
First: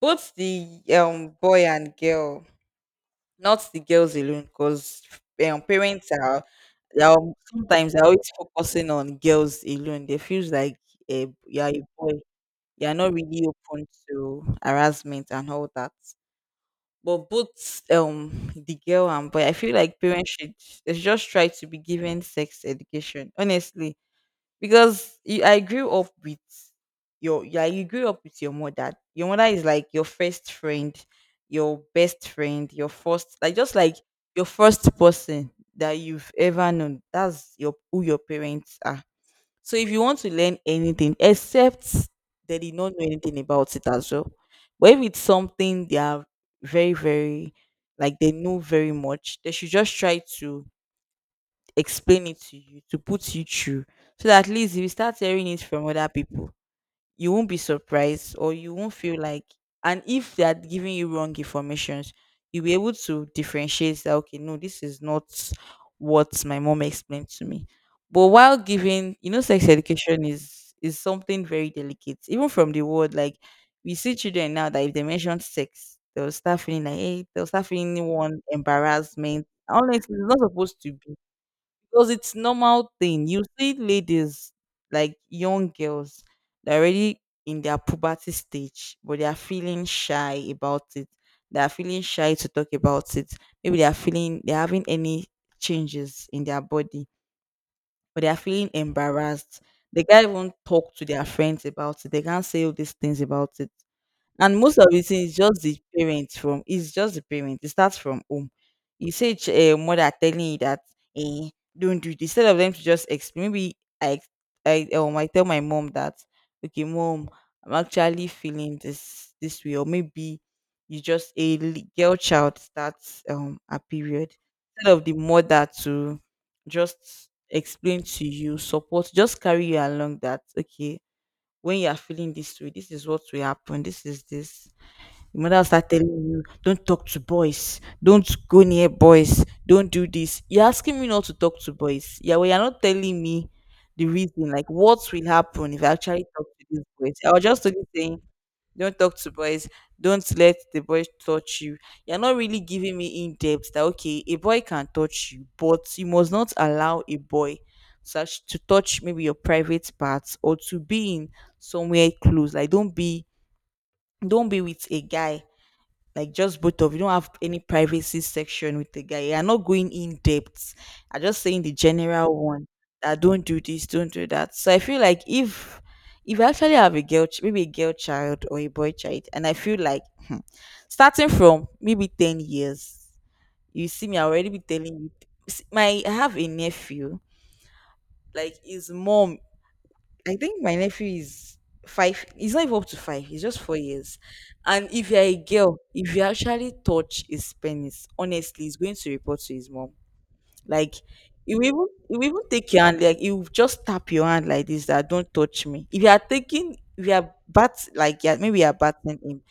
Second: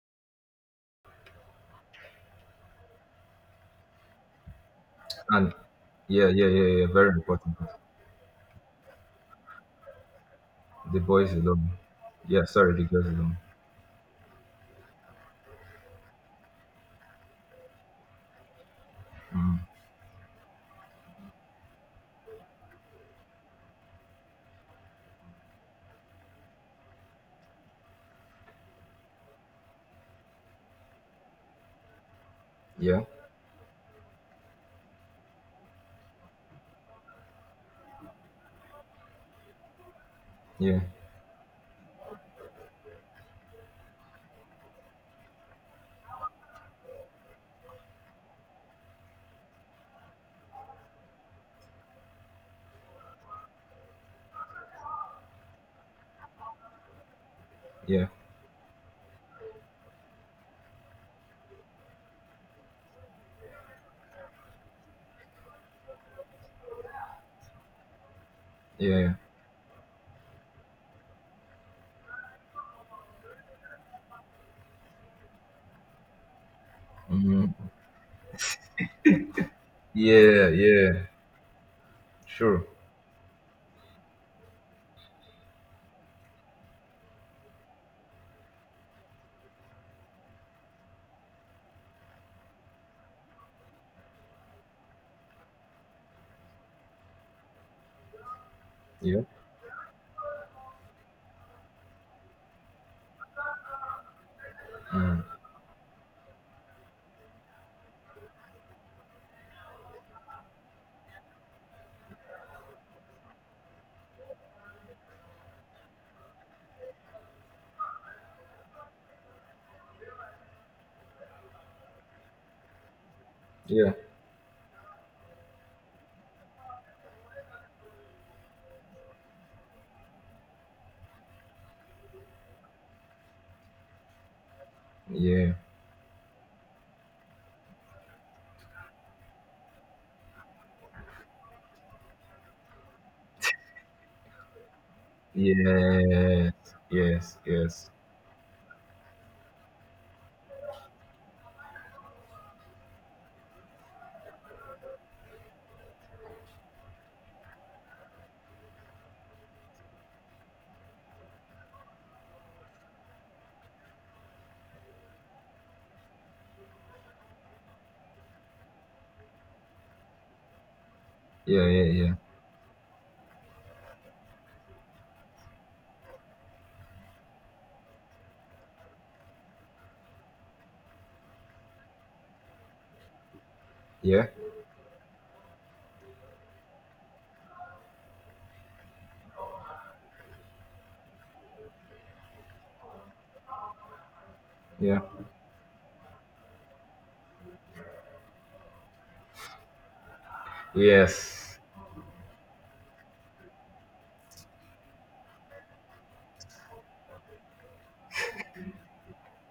Speaker 2: both the boy and girl, not the girls alone, because
Speaker 1: And
Speaker 2: parents
Speaker 1: yeah,
Speaker 2: are
Speaker 1: yeah, yeah, yeah,
Speaker 2: they
Speaker 1: very
Speaker 2: are
Speaker 1: important.
Speaker 2: sometimes they're always focusing on girls alone. They feels like
Speaker 1: The
Speaker 2: eh,
Speaker 1: boys
Speaker 2: you are
Speaker 1: alone.
Speaker 2: a boy
Speaker 1: Yeah, sorry, the
Speaker 2: you are
Speaker 1: girls
Speaker 2: not
Speaker 1: alone.
Speaker 2: really open to harassment and all that. But both the girl and boy, I feel like parents should they should just try to be given sex education, honestly. Because you, I grew up with your yeah, you grew up with your mother. Your mother is like your first friend, your best friend, your
Speaker 1: Yeah,
Speaker 2: first like just like your first person that you've ever known. That's your who your parents are so if you want to learn
Speaker 1: yeah,
Speaker 2: anything, except they did not know anything about it as well. But if it's something they are very, very like they know very much, they should just try to explain it to you, to put you through. So that at least if you start hearing it from other people, you won't be
Speaker 1: yeah,
Speaker 2: surprised or you won't feel like and if they are giving you wrong informations you'll be able to differentiate that okay no this is not what my mom explained to me but while
Speaker 1: yeah,
Speaker 2: giving
Speaker 1: yeah.
Speaker 2: you know sex education is something very delicate even from the word like we see children now that if they mention sex they'll start feeling like hey they'll start
Speaker 1: Mm-hmm.
Speaker 2: feeling one embarrassment honestly it's not
Speaker 1: Yeah,
Speaker 2: supposed to
Speaker 1: yeah,
Speaker 2: be because it's
Speaker 1: sure.
Speaker 2: normal thing. You see ladies, like young girls, they're already in their puberty stage, but they are feeling shy about it. They are feeling shy to talk about it. Maybe they are feeling they're having any changes in their body, but they are feeling
Speaker 1: Yeah,
Speaker 2: embarrassed. They can't even talk to their friends about it. They can't say all these things about it and most of the
Speaker 1: mm,
Speaker 2: thing is just the parents from it's just the parents. It starts from home. You say a mother telling you that eh, don't do this. Instead of them to just explain, I tell my mom that okay, mom, I'm actually feeling this way, or maybe you just girl child starts a
Speaker 1: yeah,
Speaker 2: period. Instead of the mother to just explain to you, support, just carry you along that okay, when you are feeling this way, this is what will happen. This is this. Your
Speaker 1: yeah,
Speaker 2: mother will start telling you, don't talk to boys, don't go near boys, don't do this. You're asking me not to talk to boys. Yeah, well, you're not telling me the reason, like what will happen if I actually talk
Speaker 1: yes,
Speaker 2: to these boys. I
Speaker 1: yes,
Speaker 2: was just only
Speaker 1: yes,
Speaker 2: saying don't talk to boys. Don't let the boys touch you. You're not really giving me in depth that okay, a boy can touch you, but you must not allow a boy such to touch maybe your private parts or to be in somewhere close. Like don't be with a guy like just both of you don't have any privacy section with the guy. You're not going in depth. I'm just saying
Speaker 1: yeah,
Speaker 2: the
Speaker 1: yeah,
Speaker 2: general one, that don't do this, don't do that. So I feel like if I actually have maybe a girl child or a boy child, and I feel like hmm, starting from maybe 10 years, you see me, I
Speaker 1: yeah,
Speaker 2: already
Speaker 1: yeah,
Speaker 2: be telling you. S- my I have a nephew, like his mom. I think my nephew is five. He's not even up to five. He's just 4 years. And
Speaker 1: yeah,
Speaker 2: if you're a girl, if you actually touch his penis, honestly, he's going to report to his mom. Like he
Speaker 1: yes,
Speaker 2: will even he will even take your hand. Like he will just tap your hand like this. That don't touch me. If you are bat like, yeah, maybe you are batting him,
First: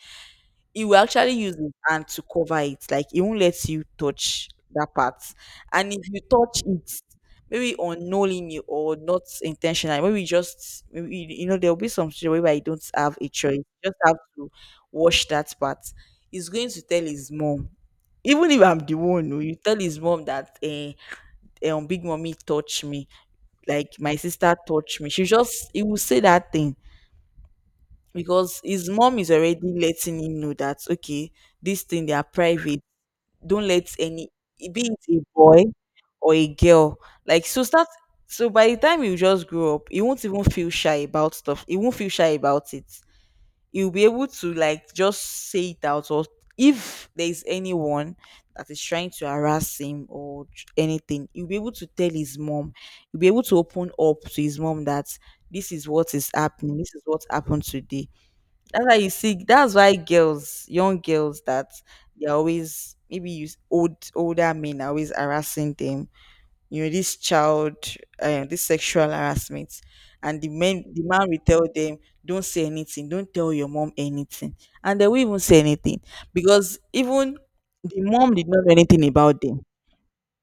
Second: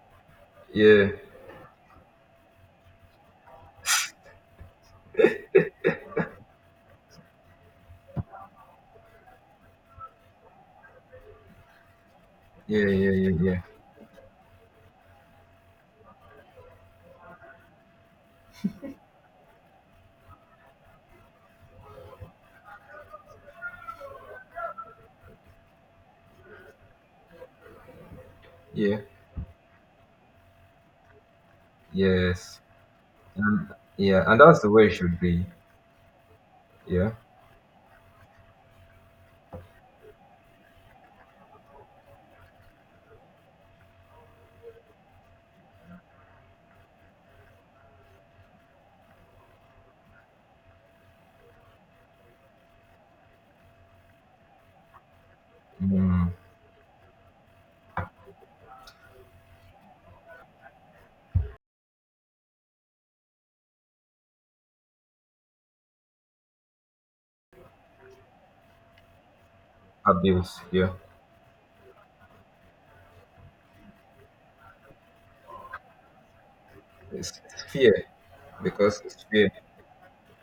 Speaker 2: he will
Speaker 1: yeah,
Speaker 2: actually use his hand to cover it. Like he won't let you touch that part. And if you touch it, maybe unknowingly or not intentionally, maybe you you know there will be some situation where you
Speaker 1: yeah,
Speaker 2: don't
Speaker 1: yeah,
Speaker 2: have a
Speaker 1: yeah,
Speaker 2: choice.
Speaker 1: yeah,
Speaker 2: You just have to wash that part. He's going to tell his mom. Even if I'm the one, oh, you tell his mom that big mommy touched me, like my sister touched me. She just he will say that thing because his
Speaker 1: yeah,
Speaker 2: mom is already letting him know that okay, this thing they are
Speaker 1: yes,
Speaker 2: private, don't
Speaker 1: and
Speaker 2: let
Speaker 1: yeah,
Speaker 2: any,
Speaker 1: and that's the
Speaker 2: be
Speaker 1: way it
Speaker 2: it
Speaker 1: should
Speaker 2: a
Speaker 1: be.
Speaker 2: boy or a girl.
Speaker 1: Yeah,
Speaker 2: like so start so by the time you just grow up, he won't even feel shy about stuff, he won't feel shy about it. He'll be able to like just say it out, or if there's anyone that is trying to harass him anything, he'll be able to tell his mom. He'll be able to open up to his mom that this is what is
Speaker 1: mm,
Speaker 2: happening, this is what happened today. That's why you see. That's why girls, young girls, that they're always maybe use old older men are always harassing them. You know this child, this sexual harassment, and the
Speaker 1: abuse.
Speaker 2: men,
Speaker 1: Yeah,
Speaker 2: the man will tell them, "Don't say anything. Don't tell your mom anything," and they will even say anything because even
Speaker 1: it's
Speaker 2: the
Speaker 1: fear
Speaker 2: mom did not know
Speaker 1: because
Speaker 2: anything
Speaker 1: it's
Speaker 2: about
Speaker 1: fear.
Speaker 2: them.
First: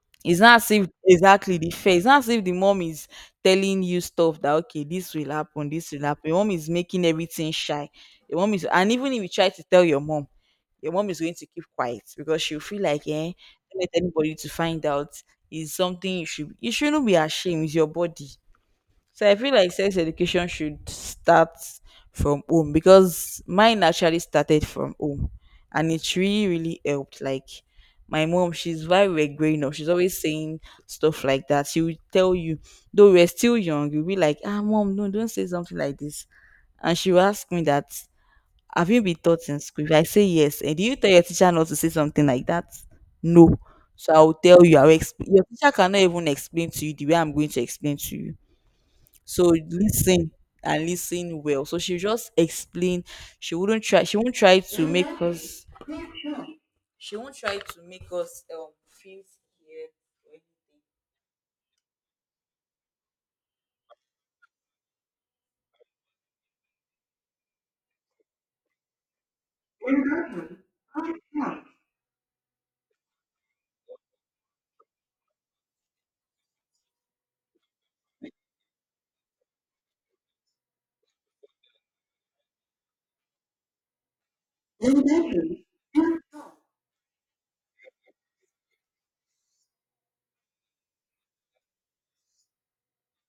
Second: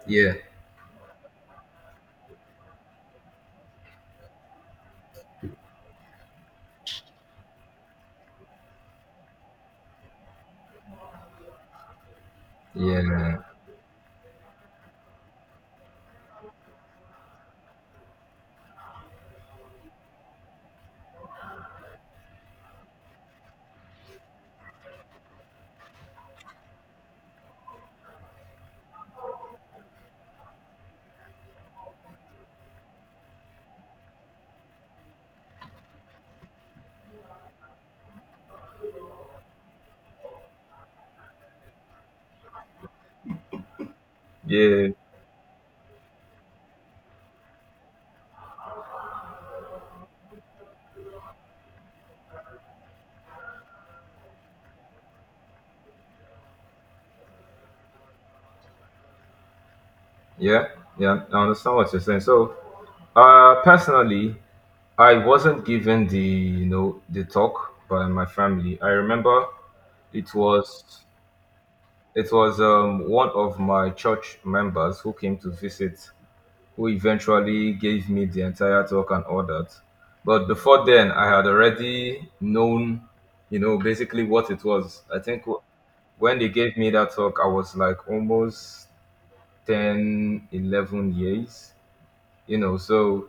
Speaker 1: Yeah,
Speaker 2: It's not as if exactly the fear. It's not as if the mom is telling you stuff that okay, this will happen, this will happen. Your mom is making everything shy. Your mom is, and even if you try to tell your mom is going to keep quiet because she'll feel like,
Speaker 1: yeah,
Speaker 2: don't let anybody to find out. Is something you shouldn't be ashamed. It's your body. So I feel like sex education should start from home, because mine actually started from home, and it really, really helped. Like my mom, she's very we're growing up, she's always saying stuff like that. She will tell you, though we're still young, you'll be like, ah mom, no, don't say something like this. And she will ask me that, have you been taught in school? If I say yes, and do you tell your teacher not to say something like that? No. So I will tell you,
Speaker 1: yeah,
Speaker 2: your teacher cannot even explain to you the way I'm going to explain to you, so listen and listen well. So she just explain. She wouldn't try. She won't try to make us. She won't try to make us feel scared. Or
Speaker 1: yeah, yeah, I understand what you're saying. So, personally, I wasn't given the the talk by my family. I remember it was it was one of my church members who came to visit, who eventually gave me the entire talk and all that. But before then, I had already known, you know, basically what it was. I think when they gave me that talk, I was like almost 10, 11 years you know so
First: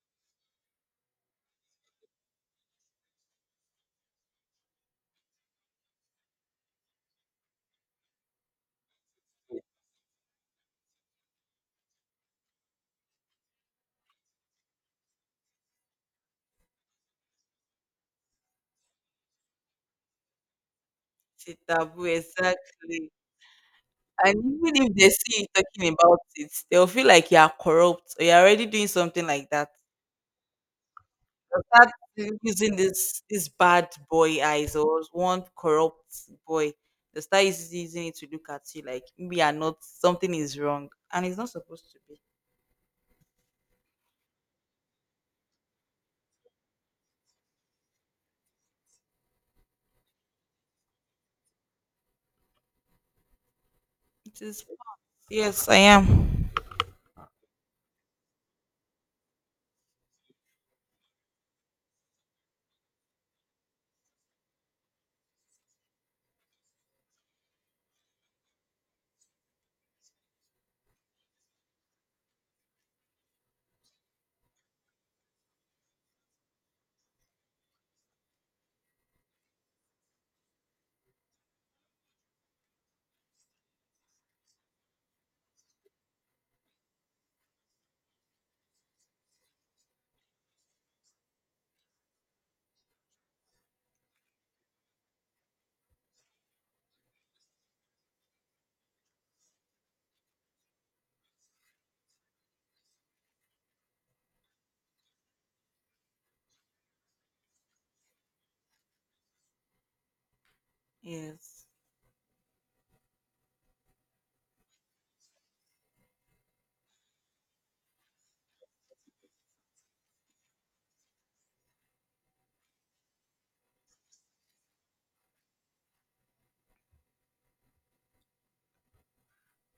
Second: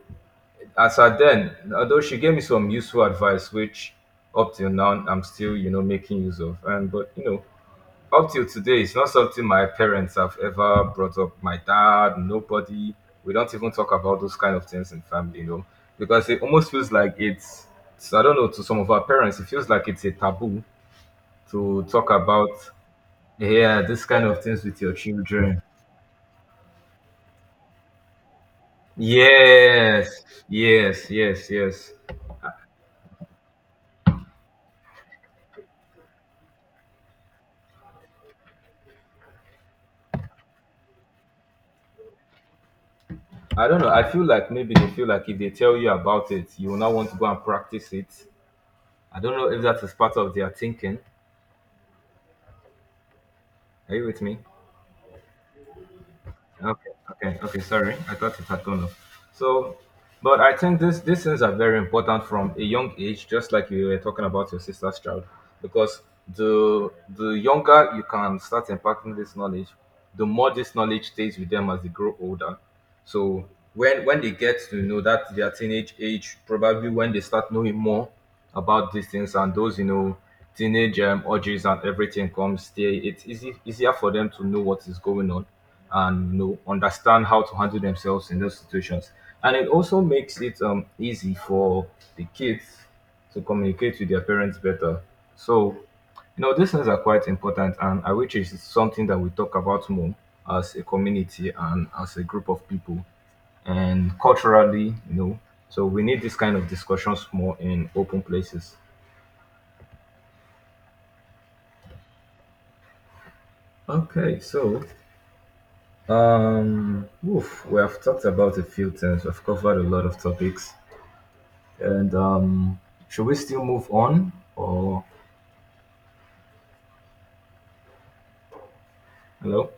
Speaker 1: as at then, although she gave me some useful advice which up till now I'm still making use of, and but you know up till today it's not something my parents have ever brought up. My dad, nobody, we don't even talk about those kind of things in family, you know, because it almost feels like it's so, I don't know, to some of our parents it feels like it's a taboo
Speaker 2: anything.
Speaker 1: to
Speaker 2: Taboo,
Speaker 1: talk about,
Speaker 2: exactly.
Speaker 1: yeah, this kind
Speaker 2: And
Speaker 1: of things with
Speaker 2: even
Speaker 1: your
Speaker 2: if they see you
Speaker 1: children.
Speaker 2: talking about it, they'll feel like you are corrupt or you're already doing something like that.
Speaker 1: Yes, yes, yes,
Speaker 2: They'll start
Speaker 1: yes,
Speaker 2: using this bad boy eyes or one corrupt boy. They start using it to look at you like we are not, something is wrong, and it's not supposed to be.
Speaker 1: I don't know. I feel like maybe they feel like if they tell you about it, you will not want to go and practice it. I don't know if that is part of their thinking. Are you with me?
Speaker 2: It is. Yes, I am.
Speaker 1: Okay, okay, okay. Sorry, I thought it had gone off. So, but I think this these things are very important from a young age, just like you were talking about your sister's child, because the younger you can start impacting this knowledge, the more this knowledge stays with them as they grow older. So when they get to know that their teenage age, probably when they start knowing more about these things and those you know teenage urges and everything comes, they, it's easy easier for them to know what is going on and you know understand how to handle themselves in those situations. And it also makes it easy for the kids to communicate with their parents better. So you know, these things are quite important, and I wish it's something that we talk about more as a community and as a group of people, and culturally, you know. So we need this kind of discussions more in open places.
Speaker 2: Yes.
Speaker 1: Okay, so oof, we have talked about a few things. We've covered a lot of topics, and should we still move on or hello?